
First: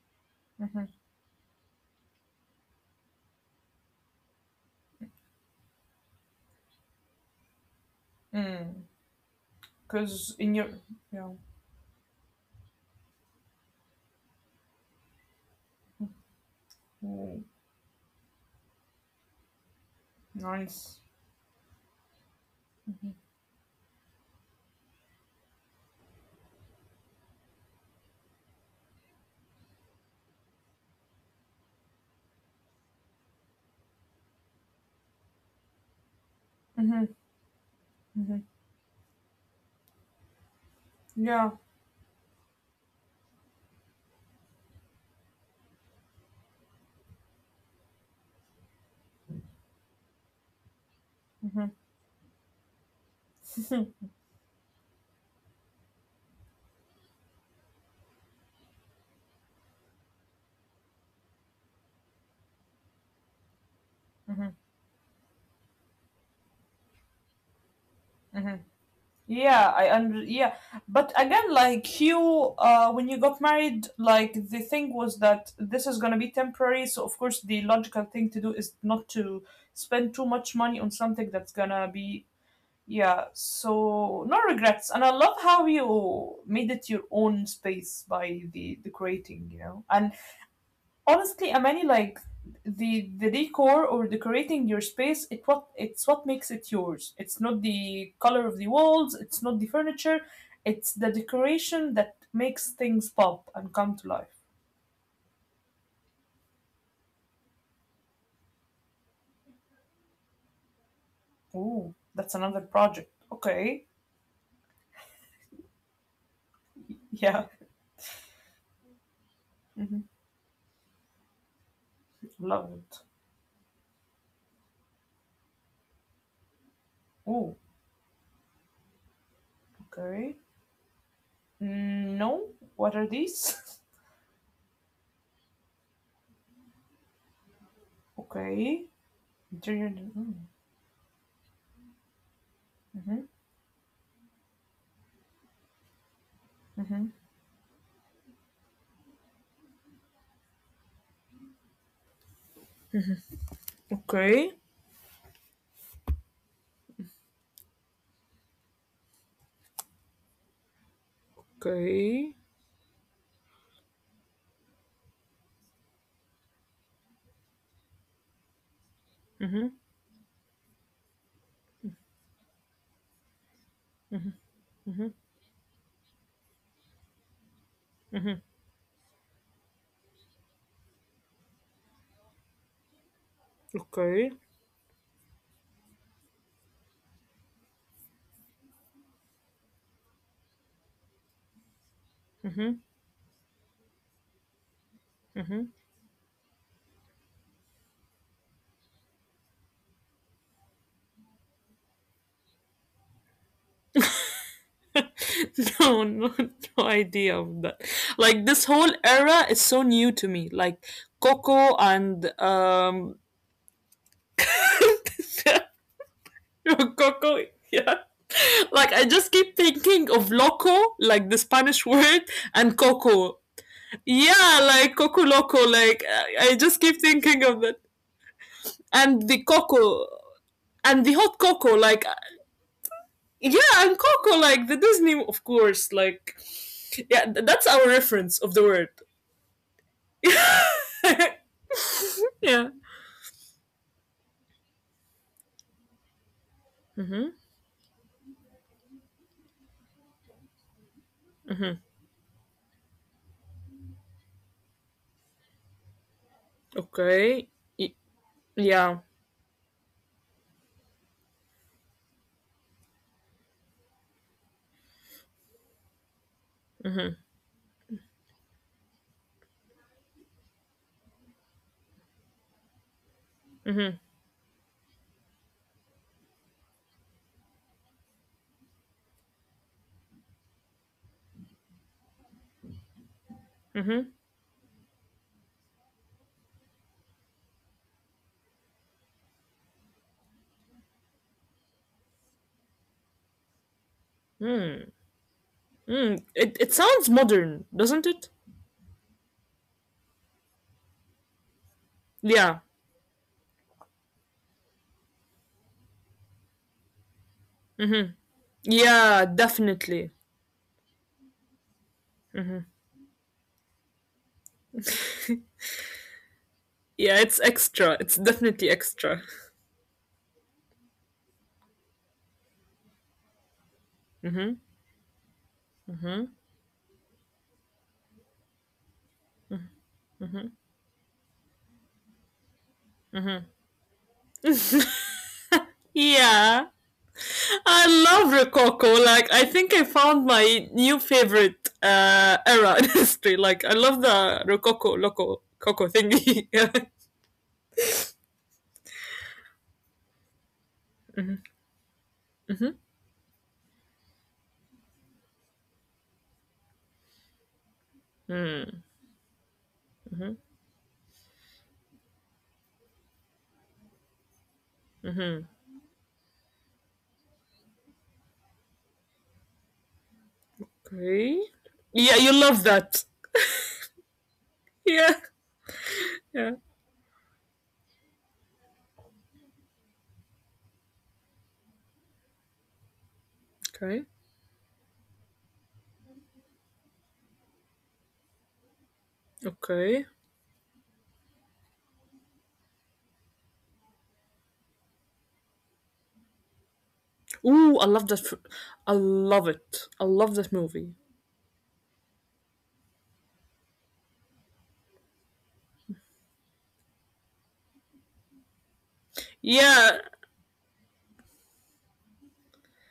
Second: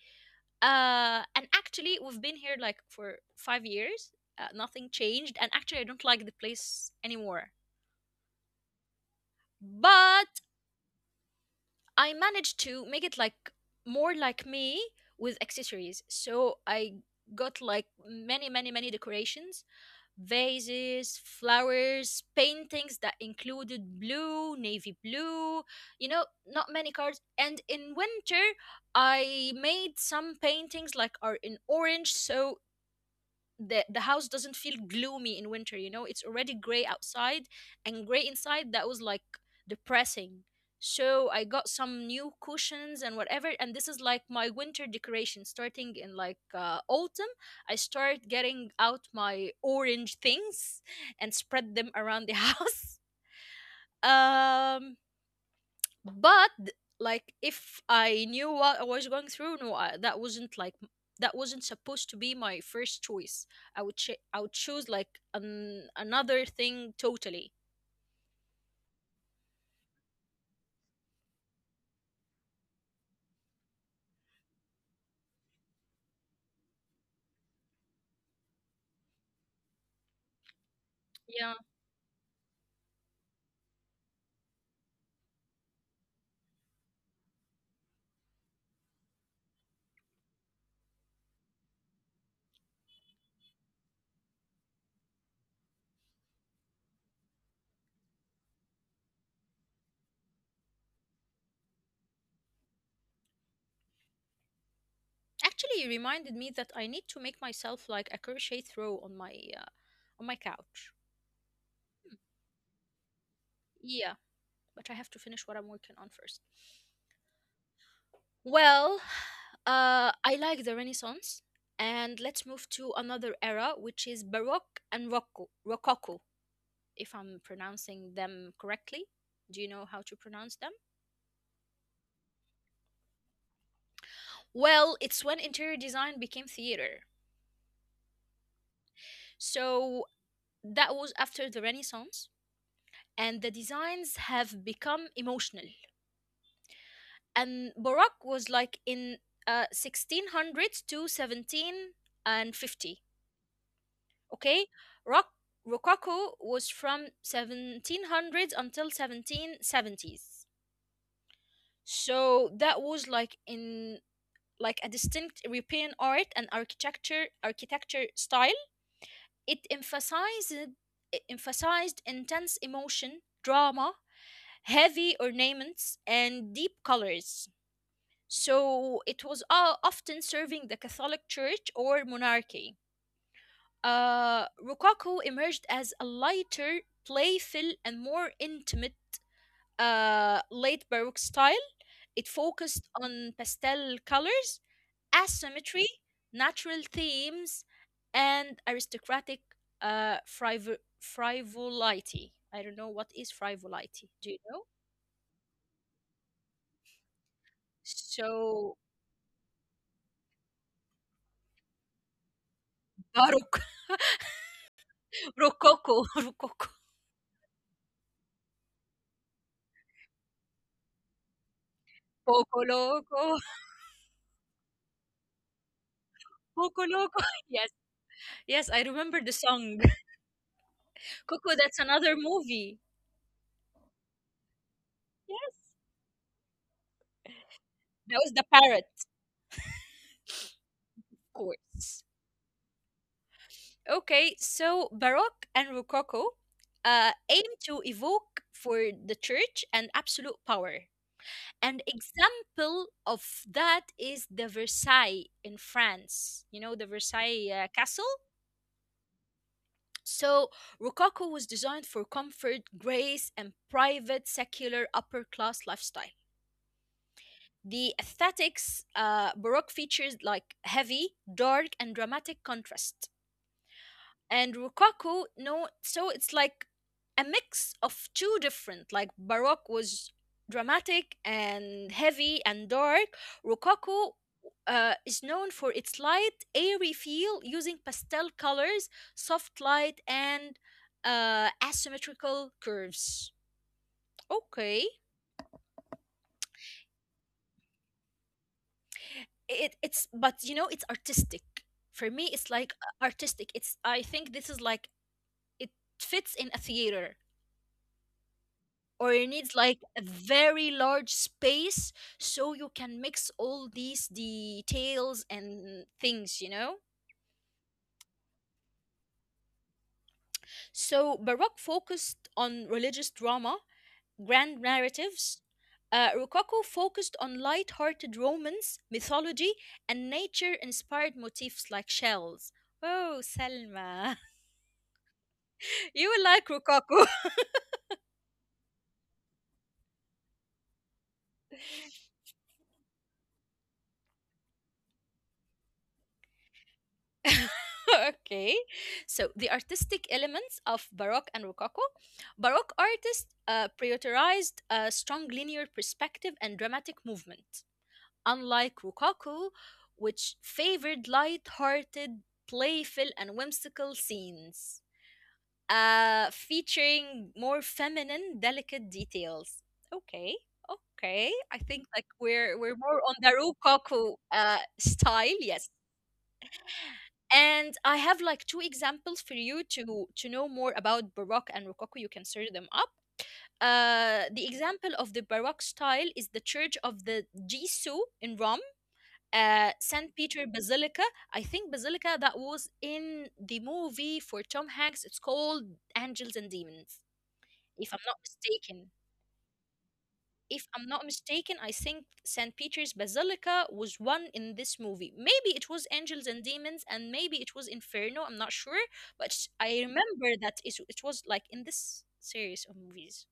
Speaker 2: mhm.
Speaker 1: uh And actually we've been here like for five years. Uh, nothing changed, and actually I don't like the place anymore.
Speaker 2: Mm. Because
Speaker 1: But
Speaker 2: in your, yeah.
Speaker 1: I managed to make it like more like me with accessories. So I
Speaker 2: Mm,
Speaker 1: got like many, many, many decorations,
Speaker 2: nice.
Speaker 1: vases, flowers, paintings that included blue, navy blue, you know, not many cards. And in winter, I made some paintings like are in orange. So the the house doesn't feel gloomy in winter. You know it's already gray
Speaker 2: Mhm,
Speaker 1: outside and gray
Speaker 2: mhm.
Speaker 1: inside. That was like depressing. So I
Speaker 2: Yeah.
Speaker 1: got some new cushions and whatever, and this is like my winter decoration, starting in like uh, autumn. I start getting out my orange things and
Speaker 2: Mhm,
Speaker 1: spread them around the house.
Speaker 2: mhm,
Speaker 1: um but like if I knew what I was going through, no I, that wasn't like m- that wasn't supposed to be my first choice. I would ch- I
Speaker 2: mhm,
Speaker 1: would choose like an- another thing totally,
Speaker 2: mhm. Yeah, I under, yeah, but again, like you, uh, when you got married, like the thing was that this is gonna be temporary. So of course, the logical thing to do is not to spend too much money on something
Speaker 1: yeah.
Speaker 2: that's gonna be. Yeah, so no regrets. And I love how you made it your own space by the decorating, you know. And honestly, I mean like the the decor or decorating your space, it what it's what makes it yours. It's not the color of the walls, it's not the furniture, it's the decoration that makes things pop and come to life.
Speaker 1: Actually it reminded me that I need to make myself like a crochet throw on my, uh, on my couch.
Speaker 2: Ooh, that's another project. Okay.
Speaker 1: Yeah, but I have to finish what I'm working on first.
Speaker 2: Yeah.
Speaker 1: Well,
Speaker 2: Mhm.
Speaker 1: uh I like the Renaissance, and let's move
Speaker 2: Love
Speaker 1: to
Speaker 2: it.
Speaker 1: another era, which is Baroque and roco- Rococo, if I'm
Speaker 2: Ooh,
Speaker 1: pronouncing them correctly. Do you know how to
Speaker 2: okay.
Speaker 1: pronounce them?
Speaker 2: Mm. No, what are these?
Speaker 1: Well, it's when interior design became theater.
Speaker 2: Okay. Junior.
Speaker 1: So that was after the Renaissance, and the designs have become emotional. And Baroque was like in, uh, sixteen hundreds to seventeen fifty.
Speaker 2: Okay.
Speaker 1: Okay, rock Rococo was from seventeen hundreds until seventeen seventies.
Speaker 2: Okay.
Speaker 1: So that was like in like a distinct European art and architecture architecture style. It
Speaker 2: Mhm.
Speaker 1: emphasized it emphasized intense emotion, drama, heavy
Speaker 2: Mhm.
Speaker 1: ornaments, and deep colors.
Speaker 2: Mhm.
Speaker 1: So it was o- often serving the Catholic Church or monarchy.
Speaker 2: Okay.
Speaker 1: Uh, Rococo emerged as a lighter, playful, and more intimate, uh, late Baroque style. It
Speaker 2: Mhm.
Speaker 1: focused on pastel colors,
Speaker 2: Mhm.
Speaker 1: asymmetry, natural themes, and aristocratic, uh, frivo- frivolity. I don't know what is frivolity. Do you know?
Speaker 2: No, no, no idea of that. Like
Speaker 1: So
Speaker 2: this whole era is so new to me. Like Coco and um.
Speaker 1: Baroque, Rococo, Rococo,
Speaker 2: Coco. Yeah. Like I just keep thinking of loco, like the Spanish word,
Speaker 1: poco
Speaker 2: and
Speaker 1: loco,
Speaker 2: coco. Yeah, like coco loco. Like I I
Speaker 1: poco
Speaker 2: just keep
Speaker 1: loco.
Speaker 2: thinking
Speaker 1: Yes,
Speaker 2: of that.
Speaker 1: yes, I remember the
Speaker 2: And the
Speaker 1: song.
Speaker 2: coco and the hot
Speaker 1: Coco, that's
Speaker 2: cocoa,
Speaker 1: another
Speaker 2: like,
Speaker 1: movie.
Speaker 2: yeah, and Coco, like the Disney,
Speaker 1: Yeah,
Speaker 2: of course, like, yeah, that's our
Speaker 1: that was the
Speaker 2: reference of the
Speaker 1: parrot,
Speaker 2: word.
Speaker 1: of course.
Speaker 2: yeah.
Speaker 1: Okay, so Baroque and Rococo, uh, aim
Speaker 2: Mhm.
Speaker 1: to evoke for the church and absolute power. An
Speaker 2: Mhm.
Speaker 1: example of that is the Versailles in France. You know, the Versailles,
Speaker 2: Okay.
Speaker 1: uh,
Speaker 2: Y-
Speaker 1: Castle?
Speaker 2: yeah.
Speaker 1: So, Rococo was designed for comfort, grace, and private, secular, upper class lifestyle.
Speaker 2: Mhm.
Speaker 1: The aesthetics, uh, Baroque features like heavy, dark, and dramatic contrast.
Speaker 2: Mhm.
Speaker 1: And Rococo, no, so it's like a mix of two different, like Baroque was dramatic and heavy and dark. Rococo,
Speaker 2: Mhm.
Speaker 1: uh, is known for its light airy feel, using pastel colors, soft light, and, uh, asymmetrical curves. Okay.
Speaker 2: Mm. Mm. It it sounds modern, doesn't it?
Speaker 1: It, it's but you know it's artistic. For me it's like, uh,
Speaker 2: Yeah.
Speaker 1: artistic. It's, I think this is like it fits in a theater,
Speaker 2: Mhm.
Speaker 1: or you need
Speaker 2: Yeah,
Speaker 1: like a
Speaker 2: definitely.
Speaker 1: very large space, so you can mix all these details and things, you know?
Speaker 2: yeah, it's extra. It's definitely extra.
Speaker 1: So Baroque focused on religious drama, grand
Speaker 2: Mhm.
Speaker 1: narratives. Uh, Rococo
Speaker 2: Mhm.
Speaker 1: focused on light-hearted romance, mythology, and nature-inspired motifs like shells. Oh, Selma, you will like
Speaker 2: yeah.
Speaker 1: Rococo.
Speaker 2: I love Rococo. Like, I think I found my new favorite uh, era in history. Like, I love the Rococo, Loco, Coco thingy. yeah.
Speaker 1: Okay. So the artistic elements of Baroque and Rococo. Baroque
Speaker 2: Mm-hmm.
Speaker 1: artists, uh, prioritized a strong linear perspective and dramatic movement, unlike
Speaker 2: Mm.
Speaker 1: Rococo, which favored light-hearted, playful, and whimsical scenes, uh, featuring more feminine, delicate details. Okay. Okay, I think
Speaker 2: Okay.
Speaker 1: like we're
Speaker 2: Yeah,
Speaker 1: we're
Speaker 2: you
Speaker 1: more
Speaker 2: love
Speaker 1: on the
Speaker 2: that.
Speaker 1: Rococo, uh, style,
Speaker 2: Yeah.
Speaker 1: yes.
Speaker 2: Yeah.
Speaker 1: And I have like two examples for you to to know more about Baroque and Rococo. You can search them up. Uh,
Speaker 2: Okay.
Speaker 1: the example of the Baroque style is the Church of the Gesù in Rome, uh, Saint
Speaker 2: Okay.
Speaker 1: Peter Basilica. I think Basilica, that was in the movie for Tom Hanks. It's called Angels and Demons, if
Speaker 2: Ooh, I
Speaker 1: I'm not
Speaker 2: love that. Fr-
Speaker 1: mistaken.
Speaker 2: I love it. I love
Speaker 1: if
Speaker 2: that
Speaker 1: I'm not
Speaker 2: movie.
Speaker 1: mistaken, I think saint Peter's Basilica was one in this movie. Maybe it was Angels and Demons, and maybe it was Inferno. I'm not sure, but I
Speaker 2: Yeah.
Speaker 1: remember that it, it was like in this series of movies.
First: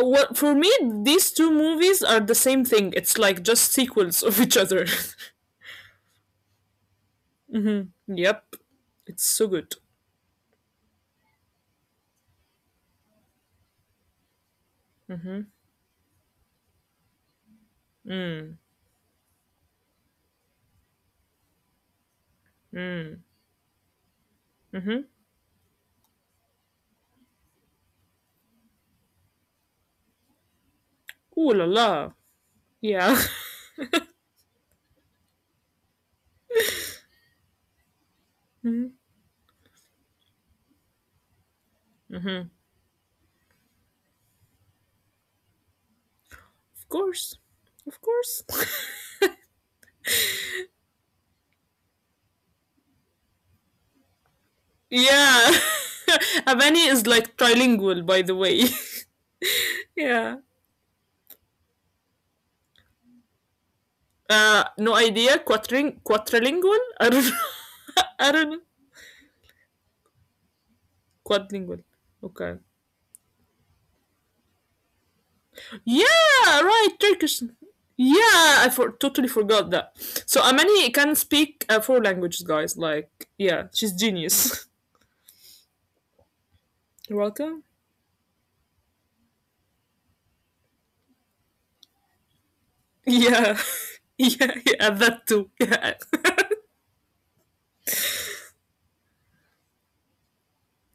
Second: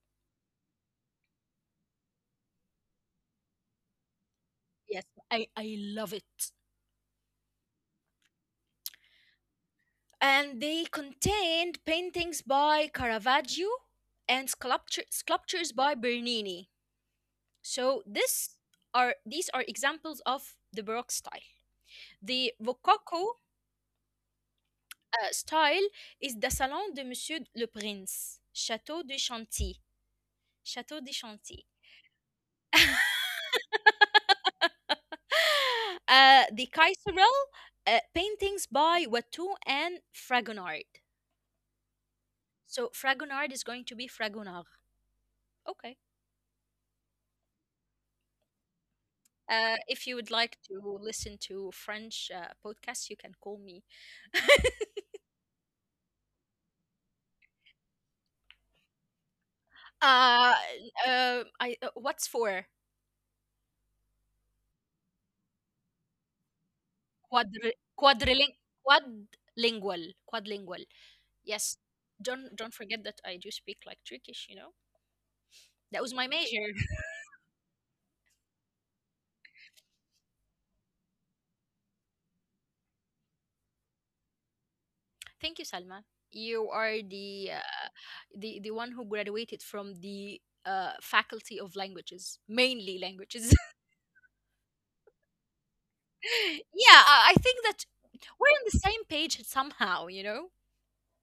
Speaker 2: Well, for me, these two movies are the same thing. It's like just sequels of each other.
Speaker 1: Yes, I, I love it.
Speaker 2: yep. It's so good.
Speaker 1: And they contained paintings by Caravaggio and sculpture, sculptures by Bernini. So this are these are examples of the Baroque style. The
Speaker 2: Mm.
Speaker 1: Rococo,
Speaker 2: Mm-hmm.
Speaker 1: uh, style is the Salon de Monsieur le Prince, Château de Chantilly. Château de
Speaker 2: Ooh
Speaker 1: Chantilly.
Speaker 2: la la. Yeah.
Speaker 1: Uh, the Kaiserl, uh, paintings
Speaker 2: Mhm.
Speaker 1: by Watteau and Fragonard.
Speaker 2: Mhm.
Speaker 1: So Fragonard is going to be Fragonard. Okay.
Speaker 2: Of course. Of course.
Speaker 1: Uh, if you would like to listen to French, uh, podcasts, you can call me.
Speaker 2: yeah. Havani is like trilingual, by the way. yeah.
Speaker 1: Uh, uh, I, uh, what's for
Speaker 2: Uh, no idea. Quadring- quadrilingual? I don't know.
Speaker 1: quadri-
Speaker 2: I
Speaker 1: quadriling-
Speaker 2: don't know.
Speaker 1: quadlingual? Quadlingual. Yes,
Speaker 2: Quadlingual.
Speaker 1: don't
Speaker 2: Okay.
Speaker 1: don't forget that I do speak like Turkish, you know. That was
Speaker 2: Yeah,
Speaker 1: my major.
Speaker 2: right. Turkish. Yeah, I for- totally forgot that. So Amani can speak uh, four languages, guys. Like, yeah, she's genius.
Speaker 1: Thank you, Salma. You are
Speaker 2: You're
Speaker 1: the, uh,
Speaker 2: welcome.
Speaker 1: the the one who graduated from the, uh, Faculty of Languages, mainly languages.
Speaker 2: Yeah. yeah, yeah, that too. Yeah.
Speaker 1: Yeah, I I think that we're on the same page somehow, you know.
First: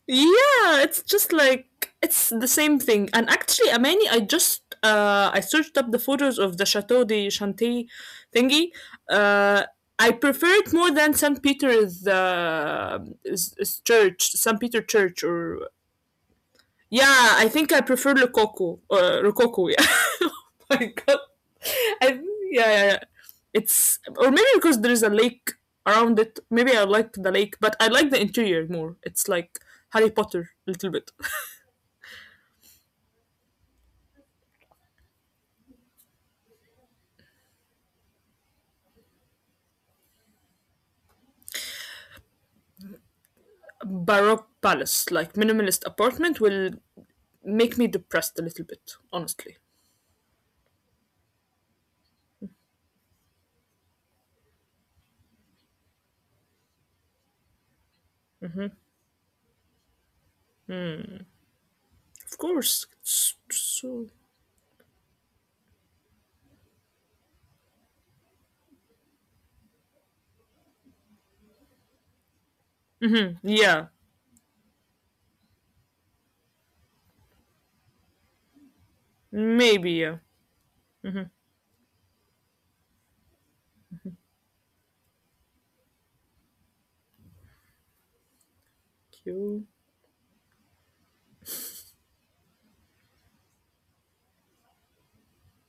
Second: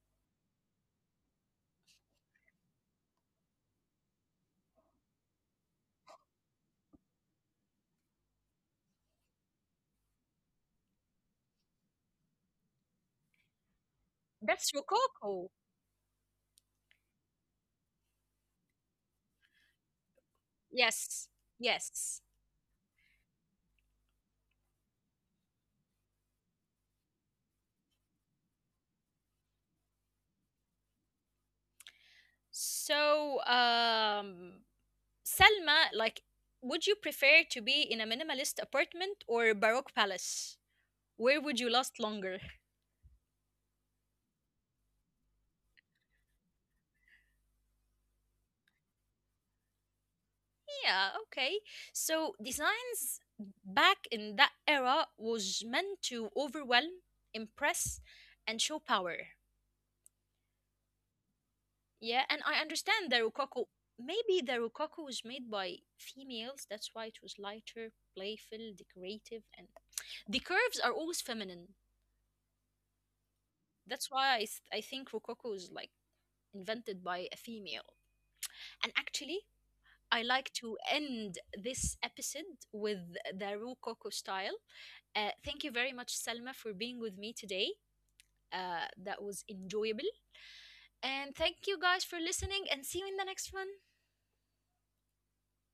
Speaker 2: Yeah, it's just like it's the same thing. And actually, Amani, I just uh, I searched up the photos of the Chateau de Chantilly thingy. Uh, I prefer it more than Saint Peter's uh, is, is church, Saint
Speaker 1: That's
Speaker 2: Peter Church,
Speaker 1: Rococo.
Speaker 2: or yeah, I think I prefer Rococo. Uh, Rococo, yeah. oh my god.
Speaker 1: Yes,
Speaker 2: I,
Speaker 1: yes.
Speaker 2: yeah, yeah, yeah. It's or maybe because there is a lake around it. Maybe I like the lake, but I like the interior more. It's like Harry Potter a little bit.
Speaker 1: So, um, Selma, like, would you prefer to be in a minimalist apartment or a Baroque palace? Where would you last longer?
Speaker 2: Baroque palace, like minimalist apartment, will make me depressed a little bit. Honestly,
Speaker 1: Yeah, okay. So designs back in that era was meant to overwhelm, impress, and show power. Yeah, and I
Speaker 2: of course.
Speaker 1: understand the
Speaker 2: It's
Speaker 1: Rococo.
Speaker 2: so,
Speaker 1: Maybe the Rococo was made by females, that's why it was lighter, playful, decorative, and the curves are always feminine.
Speaker 2: yeah,
Speaker 1: That's why I, s- I think Rococo is like invented by a female. And actually,
Speaker 2: maybe
Speaker 1: I
Speaker 2: yeah.
Speaker 1: like to end this episode with the Rococo style. Uh, thank you very much, Selma, for being with me today. Uh, that was
Speaker 2: Thank you.
Speaker 1: enjoyable. And thank you guys for listening, and see you in the next one.